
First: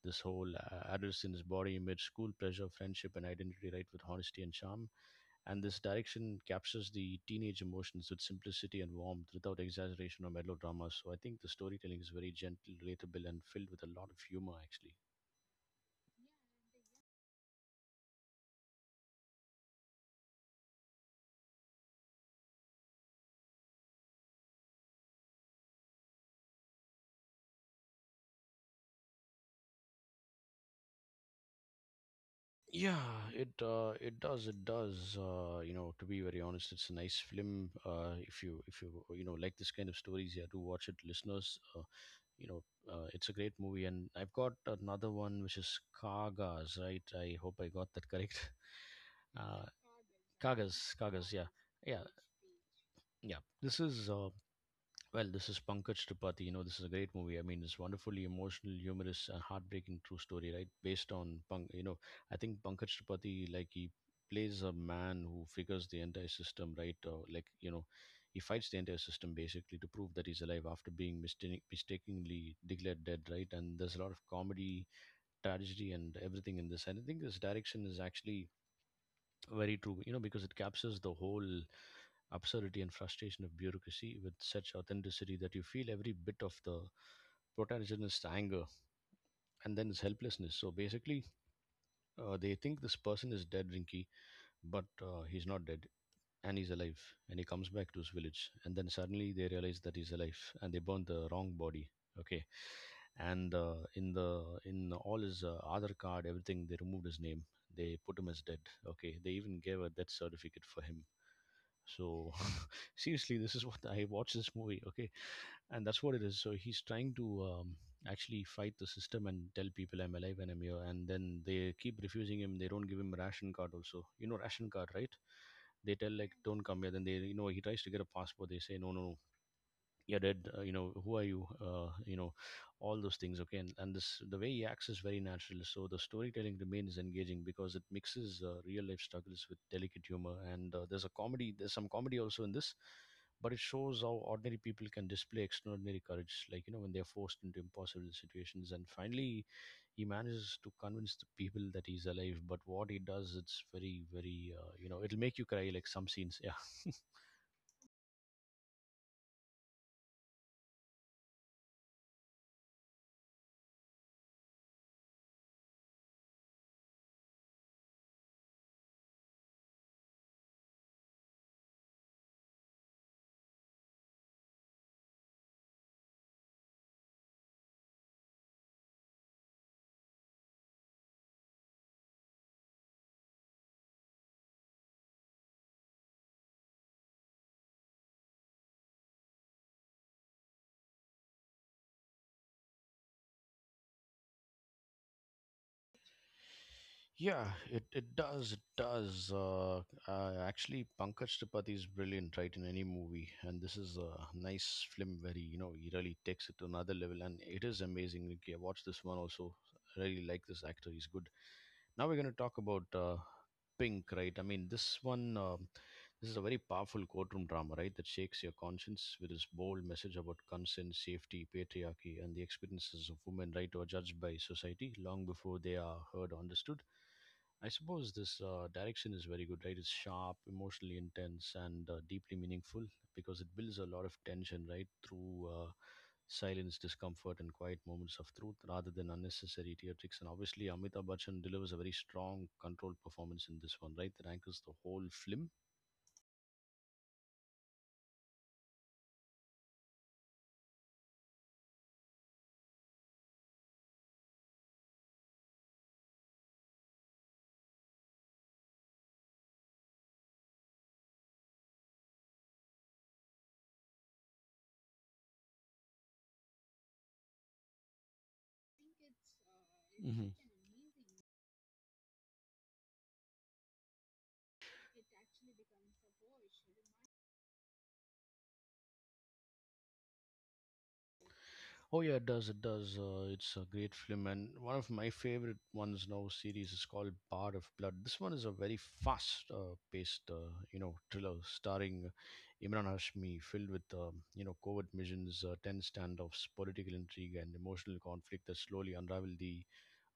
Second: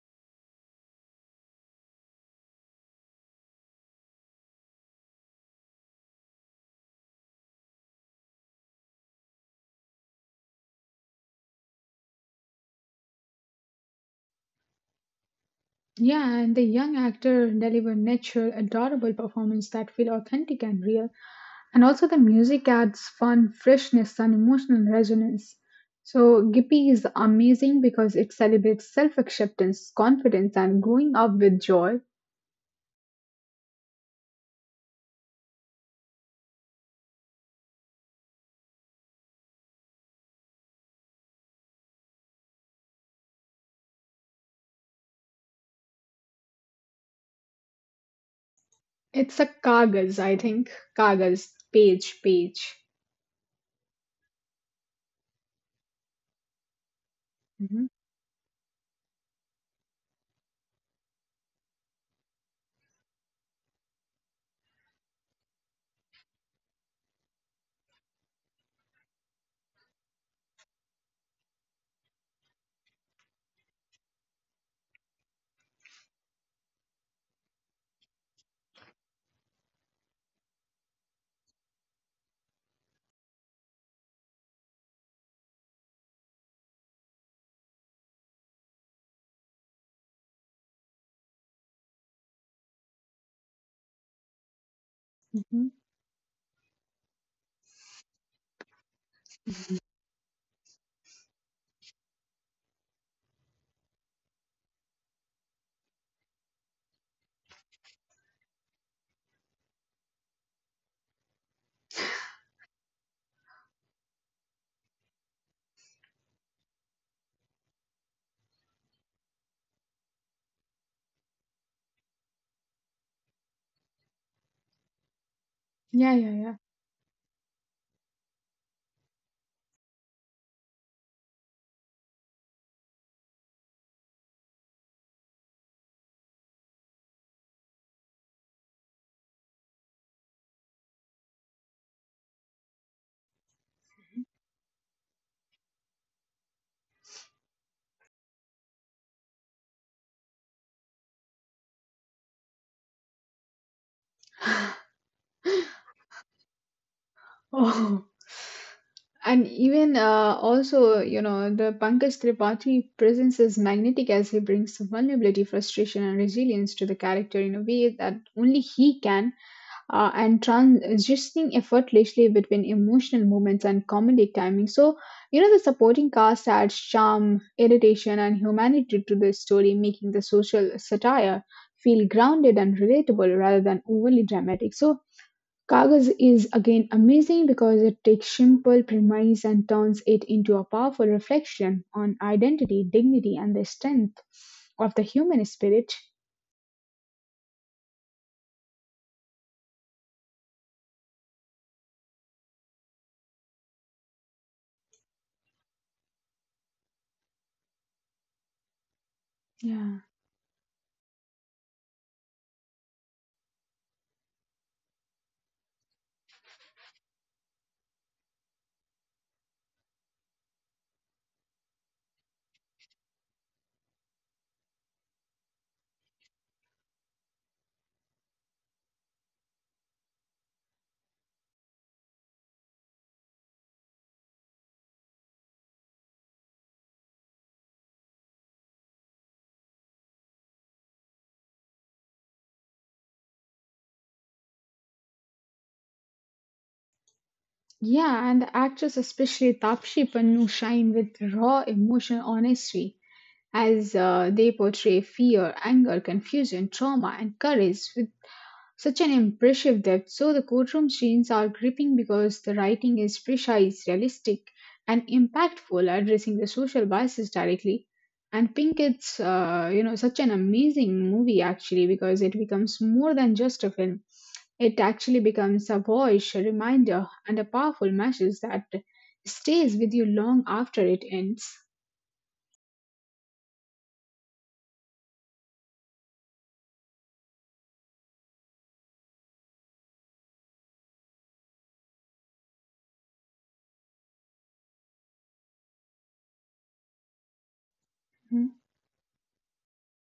Speaker 1: this whole adolescence, body image, school pressure, friendship, and identity, right, with honesty and charm. And this direction captures the teenage emotions with simplicity and warmth, without exaggeration or melodrama. So I think the storytelling is very gentle, relatable, and filled with a lot of humor, actually.
Speaker 2: Yeah, and the young actor delivered natural, adorable performance that feel authentic and real. And also, the music adds fun, freshness, and emotional resonance. So, Gippy is amazing because it celebrates self acceptance, confidence, and growing up with joy.
Speaker 1: Yeah, it does. It does. You know, to be very honest, it's a nice film. If you you know like this kind of stories, yeah, do watch it, listeners. You know, it's a great movie, and I've got another one which is Kagas, right? I hope I got that correct.
Speaker 2: It's a
Speaker 1: Uh,
Speaker 2: Kagaz, I think.
Speaker 1: Kagas,
Speaker 2: Kagaz,
Speaker 1: yeah, yeah,
Speaker 2: page, page.
Speaker 1: yeah. This is this is Pankaj Tripathi. You know, this is a great movie. I mean, it's
Speaker 2: Hmm.
Speaker 1: wonderfully emotional, humorous, and heartbreaking true story, right? Based on I think Pankaj Tripathi, like he plays a man who figures the entire system, right? He fights the entire system basically to prove that he's alive after being mistakenly declared dead, right? And there's a lot of comedy, tragedy, and everything in this. And I think this direction is actually very true, you know, because it captures the whole absurdity and frustration of bureaucracy with such authenticity that you feel every bit of the protagonist's anger and then his helplessness. So basically, they think this person is dead, Rinky, but he's not
Speaker 2: Hmm.
Speaker 1: dead and he's alive. And he comes back to his village, and then suddenly they realize that he's alive and they burn the wrong body. Okay, and in all his other card, everything they removed his name. They put him as dead. Okay, they even gave a death certificate for him. So seriously, this is what I watched this movie, okay, and that's what it is. So he's trying to actually fight the system and tell people I'm alive and I'm here, and then they keep refusing him. They don't give him ration card. Also, you know ration card, right? They
Speaker 2: Yeah,
Speaker 1: tell like
Speaker 2: yeah,
Speaker 1: don't come here. Then they, you know, he tries to get a passport. They say no, no, no, you're dead you know who are you you know all those things, okay. And this the way he acts is very natural, so the storytelling remains engaging because it mixes real life struggles with delicate humor, and there's some comedy also in this, but it shows how ordinary people can display extraordinary courage, like you know, when they're forced into impossible situations, and finally he manages to convince the people that he's alive. But what he does, it's very very
Speaker 2: yeah.
Speaker 1: it'll make you cry, like some scenes, yeah.
Speaker 2: Oh, and even, also, you know, the Pankaj Tripathi presence is magnetic as he brings vulnerability, frustration, and resilience to the character in a way that only he can, and transitioning effortlessly between emotional moments and comedic timing. So, you know, the supporting cast adds charm, irritation, and humanity to the story, making the social satire feel grounded and relatable rather than overly dramatic. So, Kagaz is again amazing because it takes simple premise and turns it into a powerful reflection on identity, dignity, and the strength of the human spirit.
Speaker 1: Yeah, it does. It does. Actually, Pankaj Tripathi is brilliant, right, in any movie. And this is a nice film where he, you know, he really takes it to another level. And it is amazing. Like, yeah, watch this one also. I
Speaker 2: Yeah.
Speaker 1: really like this actor. He's good. Now we're going to talk about Pink, right? I mean, this one. This is a very powerful courtroom drama, right? That shakes your conscience with its bold message about consent, safety, patriarchy, and the experiences of women, right, who are judged by society long before they are heard or understood. I suppose this direction is very good, right? It's sharp, emotionally intense, and deeply meaningful because it builds a lot of tension, right, through silence, discomfort, and quiet moments of truth rather than unnecessary theatrics. And obviously, Amitabh Bachchan delivers a very strong, controlled performance in this one, right, that anchors the whole film.
Speaker 2: Yeah, and the actress, especially Tapshi Pannu, shine with raw emotional honesty as they portray fear, anger, confusion, trauma, and courage such an impressive depth. So the courtroom scenes are gripping because the writing is precise, realistic, and impactful, addressing the social biases directly. And Pinkett's, such
Speaker 1: hmm
Speaker 2: an amazing movie actually because it becomes more than just a film. It actually becomes a voice, a reminder, and a powerful message that stays with you long after it ends.
Speaker 1: Oh yeah, it does. It does. It's a great film, and one of my favorite ones now series is called Bar of Blood. This one is a very fast-paced, you know, thriller starring Imran Hashmi, filled with you know covert missions, tense standoffs, political intrigue, and emotional conflict that slowly unravel the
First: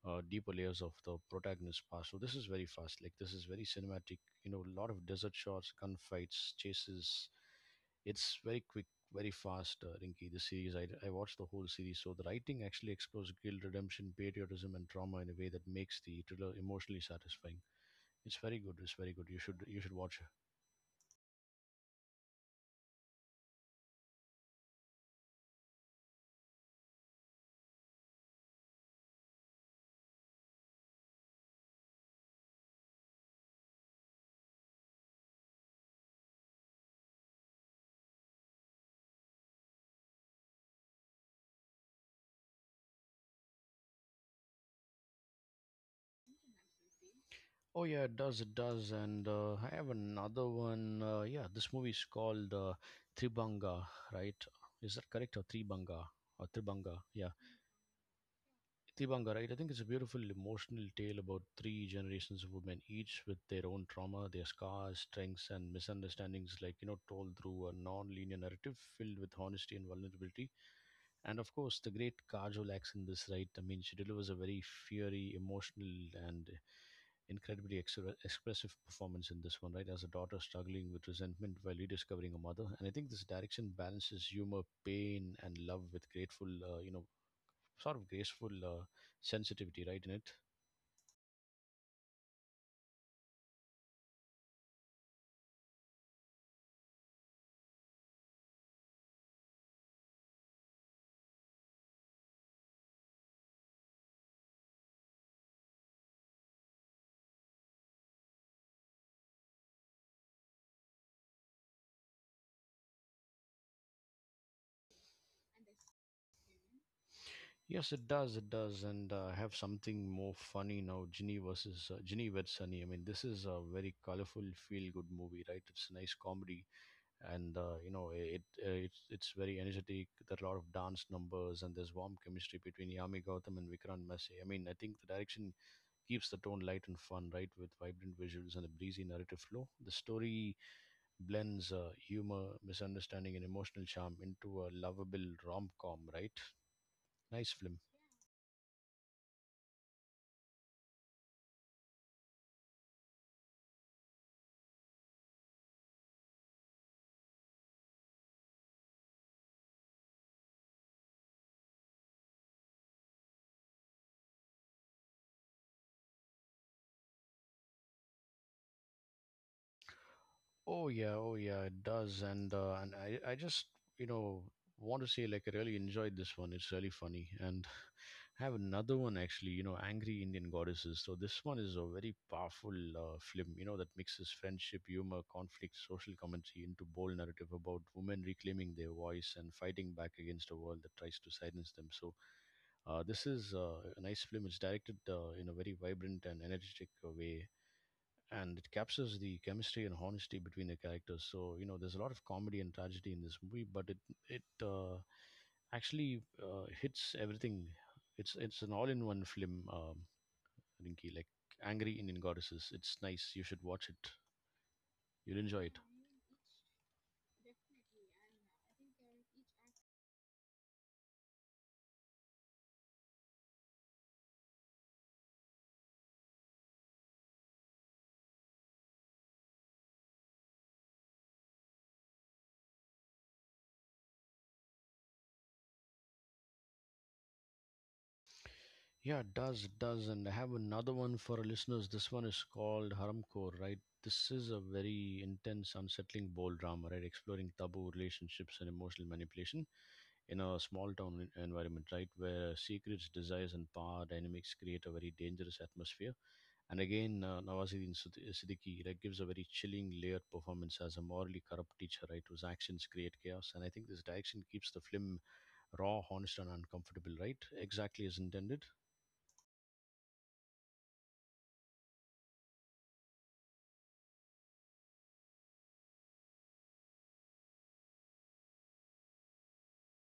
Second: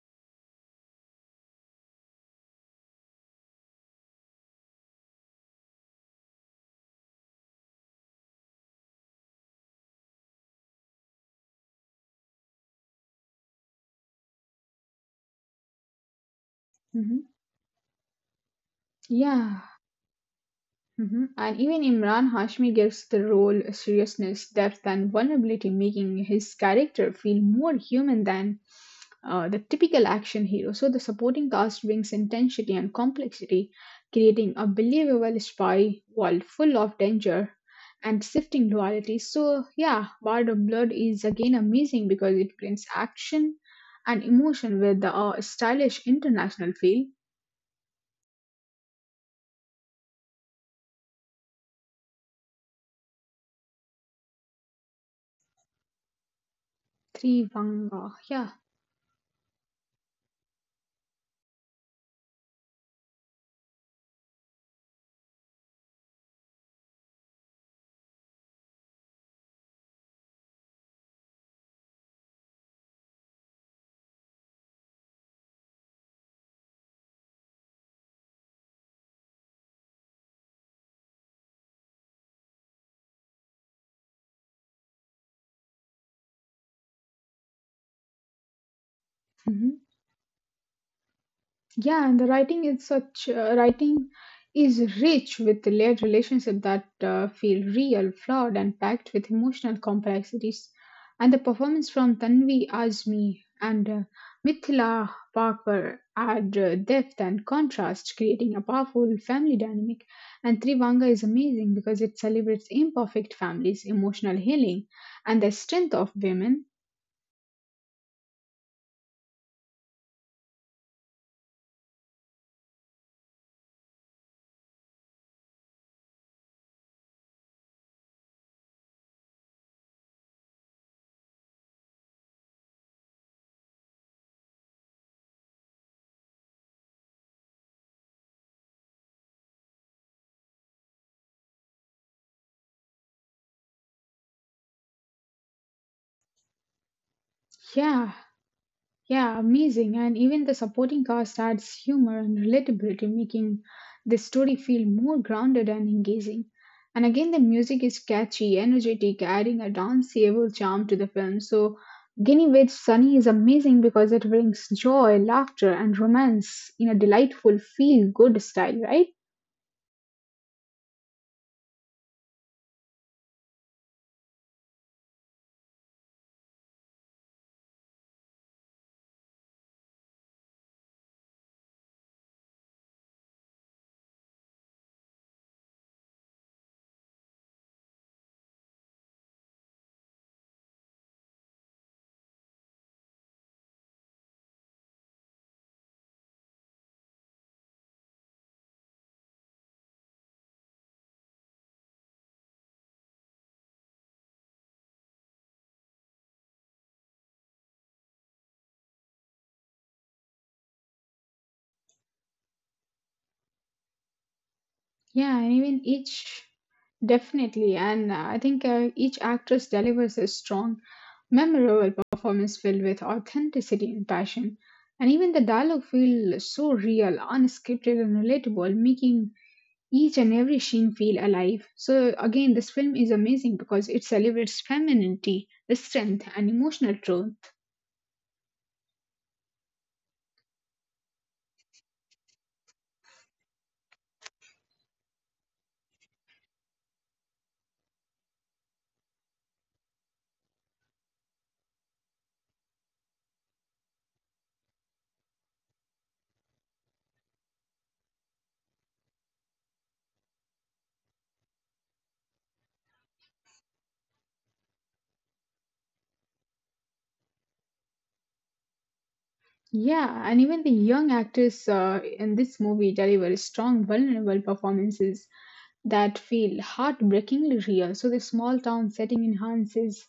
Speaker 1: deeper layers of the protagonist's past. So this is very fast. Like this is very cinematic. You know, a lot of desert shots, gunfights, chases. It's very quick, very fast. Rinky, this series I watched the whole series. So the writing actually explores guilt, redemption, patriotism, and trauma in a way that makes the thriller emotionally
Speaker 2: Mm-hmm.
Speaker 1: satisfying. It's very good. It's very good. You
Speaker 2: Yeah.
Speaker 1: should you should watch it.
Speaker 2: Mhm. And even Imran Hashmi gives the role a seriousness, depth, and vulnerability, making his character feel more human than the typical action hero. So the supporting cast brings intensity and complexity, creating a believable spy world full of danger and shifting duality. So yeah, Bard of Blood is again amazing because it blends action and emotion with the stylish international feel.
Speaker 1: Oh yeah, it does. It does. And I have another one. Yeah, this movie is called Tribanga, right? Is that correct, or Tribanga or Tribanga? Yeah,
Speaker 2: Three Vanga, yeah.
Speaker 1: Tibanga, right? I think it's a beautiful emotional tale about three generations of women, each with their own trauma, their scars, strengths, and misunderstandings, like, you know, told through a non linear narrative filled with honesty and vulnerability. And of course, the great Kajol acts in this, right? I mean, she delivers a very fiery, emotional, and incredibly expressive performance in this one, right? As a daughter struggling with resentment while rediscovering a mother, and I think this direction balances humor, pain, and love with grateful, you know, sort of graceful sensitivity,
Speaker 2: Mm-hmm.
Speaker 1: right? In it.
Speaker 2: Yeah, and the writing is such writing is rich with layered relationships that feel real, flawed, and packed with emotional complexities. And the performance from Tanvi Azmi and Mithila Parker add depth and contrast, creating a powerful family dynamic. And Trivanga is amazing because it celebrates imperfect families, emotional healing, and the strength of women.
Speaker 1: Yes, it does. It does, and have something more funny now. Ginny versus Ginny with Sunny. I mean, this is a very colorful, feel-good movie, right? It's a nice comedy, and it's very energetic. There are a lot of dance numbers, and there's warm chemistry between Yami Gautam and Vikrant Massey. I mean, I think the direction keeps the tone light and fun, right, with vibrant visuals and a breezy narrative flow. The story blends humor, misunderstanding, and emotional charm into a lovable rom com, right? Nice film.
Speaker 2: Yeah. Yeah, amazing. And even the supporting cast adds humor and relatability, making the story feel more grounded and engaging. And again, the music is catchy, energetic, adding a danceable charm to the film. So, Guinea Witch Sunny is amazing because it brings joy, laughter, and romance in a delightful, feel good style, right?
Speaker 1: Oh yeah, oh yeah, it does, and I just you know want to say like I really enjoyed this one. It's really funny, and I have another one actually. You know, Angry Indian Goddesses. So this one is a very powerful film. You know that mixes friendship, humor, conflict, social commentary into bold narrative about women reclaiming their voice and fighting back against a world that tries to silence them. So this is a nice film. It's directed in a very vibrant and energetic way, and it captures the chemistry and honesty between the characters. So you know, there's a lot of comedy and tragedy in this movie, but it actually hits everything. It's an all-in-one film, Rinky. Like Angry Indian Goddesses. It's nice. You should watch it. You'll
Speaker 2: Yeah, and
Speaker 1: enjoy it.
Speaker 2: even each Definitely, and I think each actress delivers a strong, memorable performance filled with authenticity and passion, and even the dialogue feel so real, unscripted, and relatable, making each and every scene feel alive. So again, this film is amazing because it celebrates femininity, the strength, and emotional truth.
Speaker 1: Yeah, it does. It does. And I have another one for our listeners. This one is called Haramcore, right? This is a very intense, unsettling bold drama, right? Exploring taboo relationships and emotional manipulation in a small town environment, right? Where secrets, desires, and power dynamics create a very dangerous atmosphere. And again, Nawazuddin Siddiqui, right, gives a very chilling, layered performance as a morally corrupt teacher, right, whose actions create chaos. And I think this direction keeps the film raw, honest, and uncomfortable, right? Exactly as intended.
Speaker 2: Yeah, and even the young actors in this movie deliver strong, vulnerable performances that feel heartbreakingly real. So the small town setting enhances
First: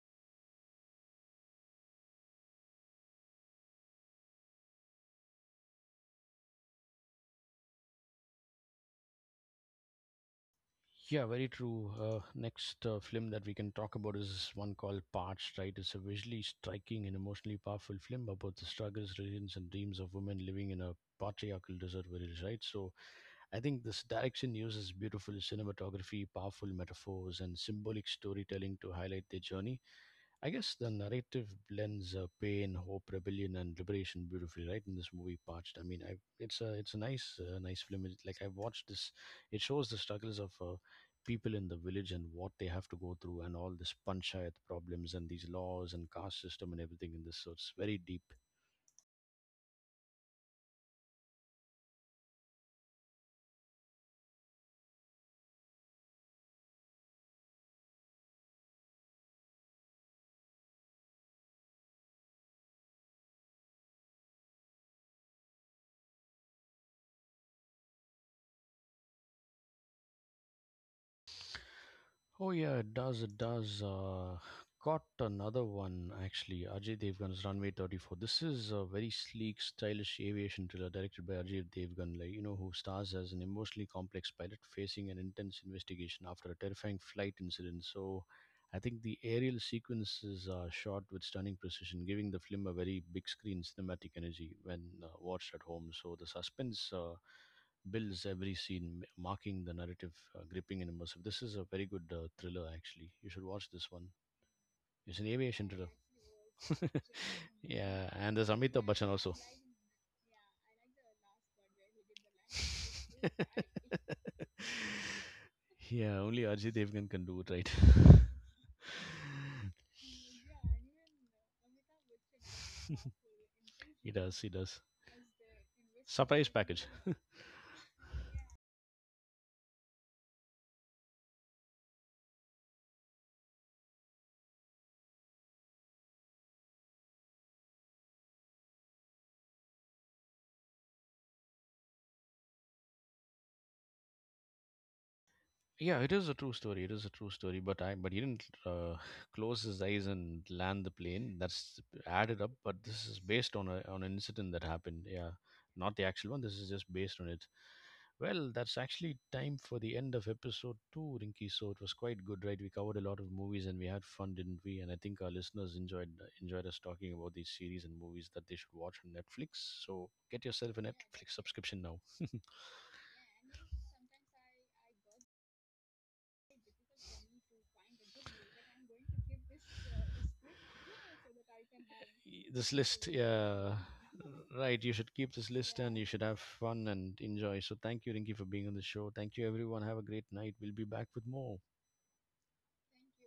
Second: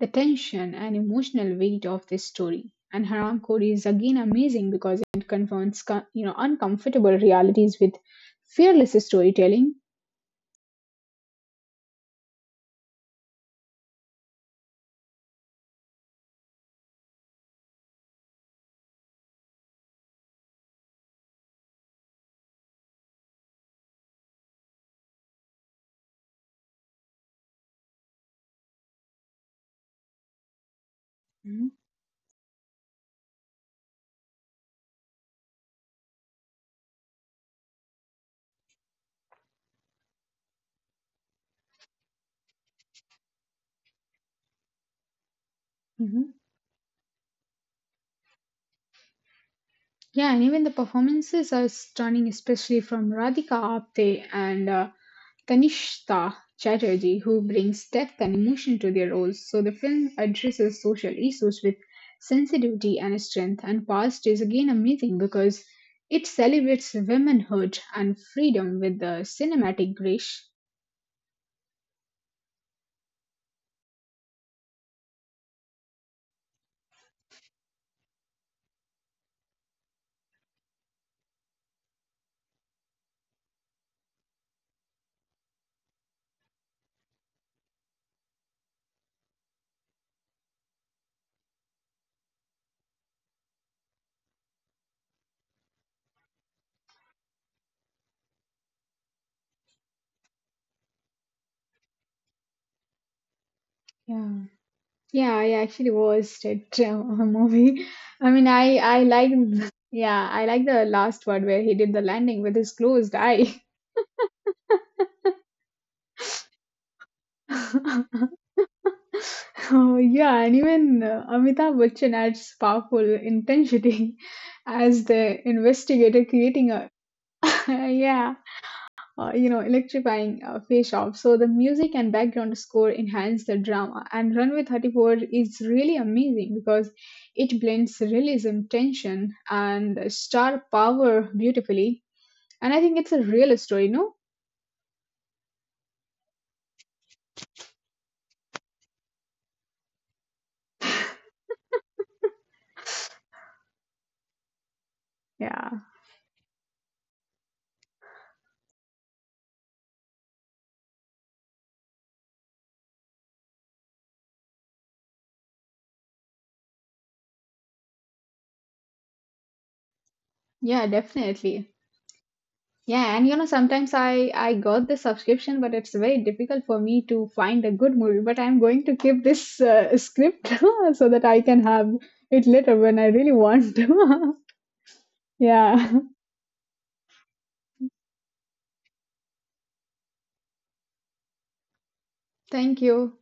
Speaker 2: the tension and emotional weight of this story. And Haram Code is again amazing because it confronts you know uncomfortable realities with fearless storytelling.
Speaker 1: Yeah, very true. Next film that we can talk about is one called Parched, right? It's a visually striking and emotionally powerful film about the struggles, resilience, and dreams of women living in a patriarchal desert village, right? So I think this direction uses beautiful cinematography, powerful metaphors, and symbolic storytelling to highlight their journey. I guess the narrative
Speaker 2: Hmm.
Speaker 1: blends pain, hope, rebellion, and liberation beautifully, right? In this movie, Parched. I mean, I It's a nice nice film. It, like I watched this, it shows the struggles of people in the village and what they have to go through, and all this panchayat problems and these laws and
Speaker 2: Hmm.
Speaker 1: caste system and everything in this. So it's very deep.
Speaker 2: Yeah, and even the performances are stunning, especially from Radhika Apte and Kanishka Chatterjee, who brings depth and emotion to their roles. So the film addresses social issues with sensitivity and strength. And Past is again amazing because it celebrates womanhood and freedom with the cinematic grace.
Speaker 1: Oh yeah, it does. It does. Got another one actually. Ajay Devgan's Runway 34. This is a very sleek, stylish aviation thriller directed by Ajay Devgan, like you know, who stars as an emotionally complex pilot facing an intense investigation after a terrifying flight incident. So, I think the aerial sequences are shot with stunning precision, giving the film a very big screen cinematic energy when watched at home. So the suspense. Builds every scene, marking the narrative gripping and immersive. This is a very good thriller, actually. You should watch this one.
Speaker 2: Yeah,
Speaker 1: It's an
Speaker 2: yeah, I
Speaker 1: aviation thriller.
Speaker 2: actually watched it a movie.
Speaker 1: Yeah, and
Speaker 2: I
Speaker 1: there's
Speaker 2: mean,
Speaker 1: Amitabh Bachchan
Speaker 2: I
Speaker 1: also.
Speaker 2: like Yeah, I like the last one where he did the landing with his closed eye.
Speaker 1: Yeah, only Ajit Devgan can do it, right?
Speaker 2: Yeah, and even Amitabh Bachchan adds powerful
Speaker 1: He
Speaker 2: intensity
Speaker 1: does, he does.
Speaker 2: as the investigator,
Speaker 1: Surprise
Speaker 2: creating
Speaker 1: package.
Speaker 2: a yeah, electrifying face off. So the music and background score enhance the drama, and Runway 34 is really amazing because it blends realism, tension, and star power beautifully. And I think it's a real story, no?
Speaker 1: Yeah, it is a true story. It is a true story. But he didn't close his eyes and land the plane. That's added up. But this is based on a on an incident that happened. Yeah,
Speaker 2: Yeah,
Speaker 1: not the actual one. This is just based on it. Well, that's actually time for the end of episode two, Rinky. So it was quite good, right? We covered a lot of movies and we had fun, didn't we? And I think our listeners enjoyed us talking about these series and movies that they should watch on Netflix. So get yourself a
Speaker 2: yeah,
Speaker 1: Netflix
Speaker 2: definitely.
Speaker 1: subscription now.
Speaker 2: Yeah, and you know, sometimes I got the subscription, but it's very difficult for me to find a good movie. But I'm going to keep this script so that I can have it
Speaker 1: This
Speaker 2: later when
Speaker 1: list
Speaker 2: I really
Speaker 1: yeah
Speaker 2: want to.
Speaker 1: right you should keep this list and
Speaker 2: Yeah.
Speaker 1: you should have fun and enjoy so thank you rinki for being on the show thank you everyone have a great night we'll be back with more
Speaker 2: Thank you.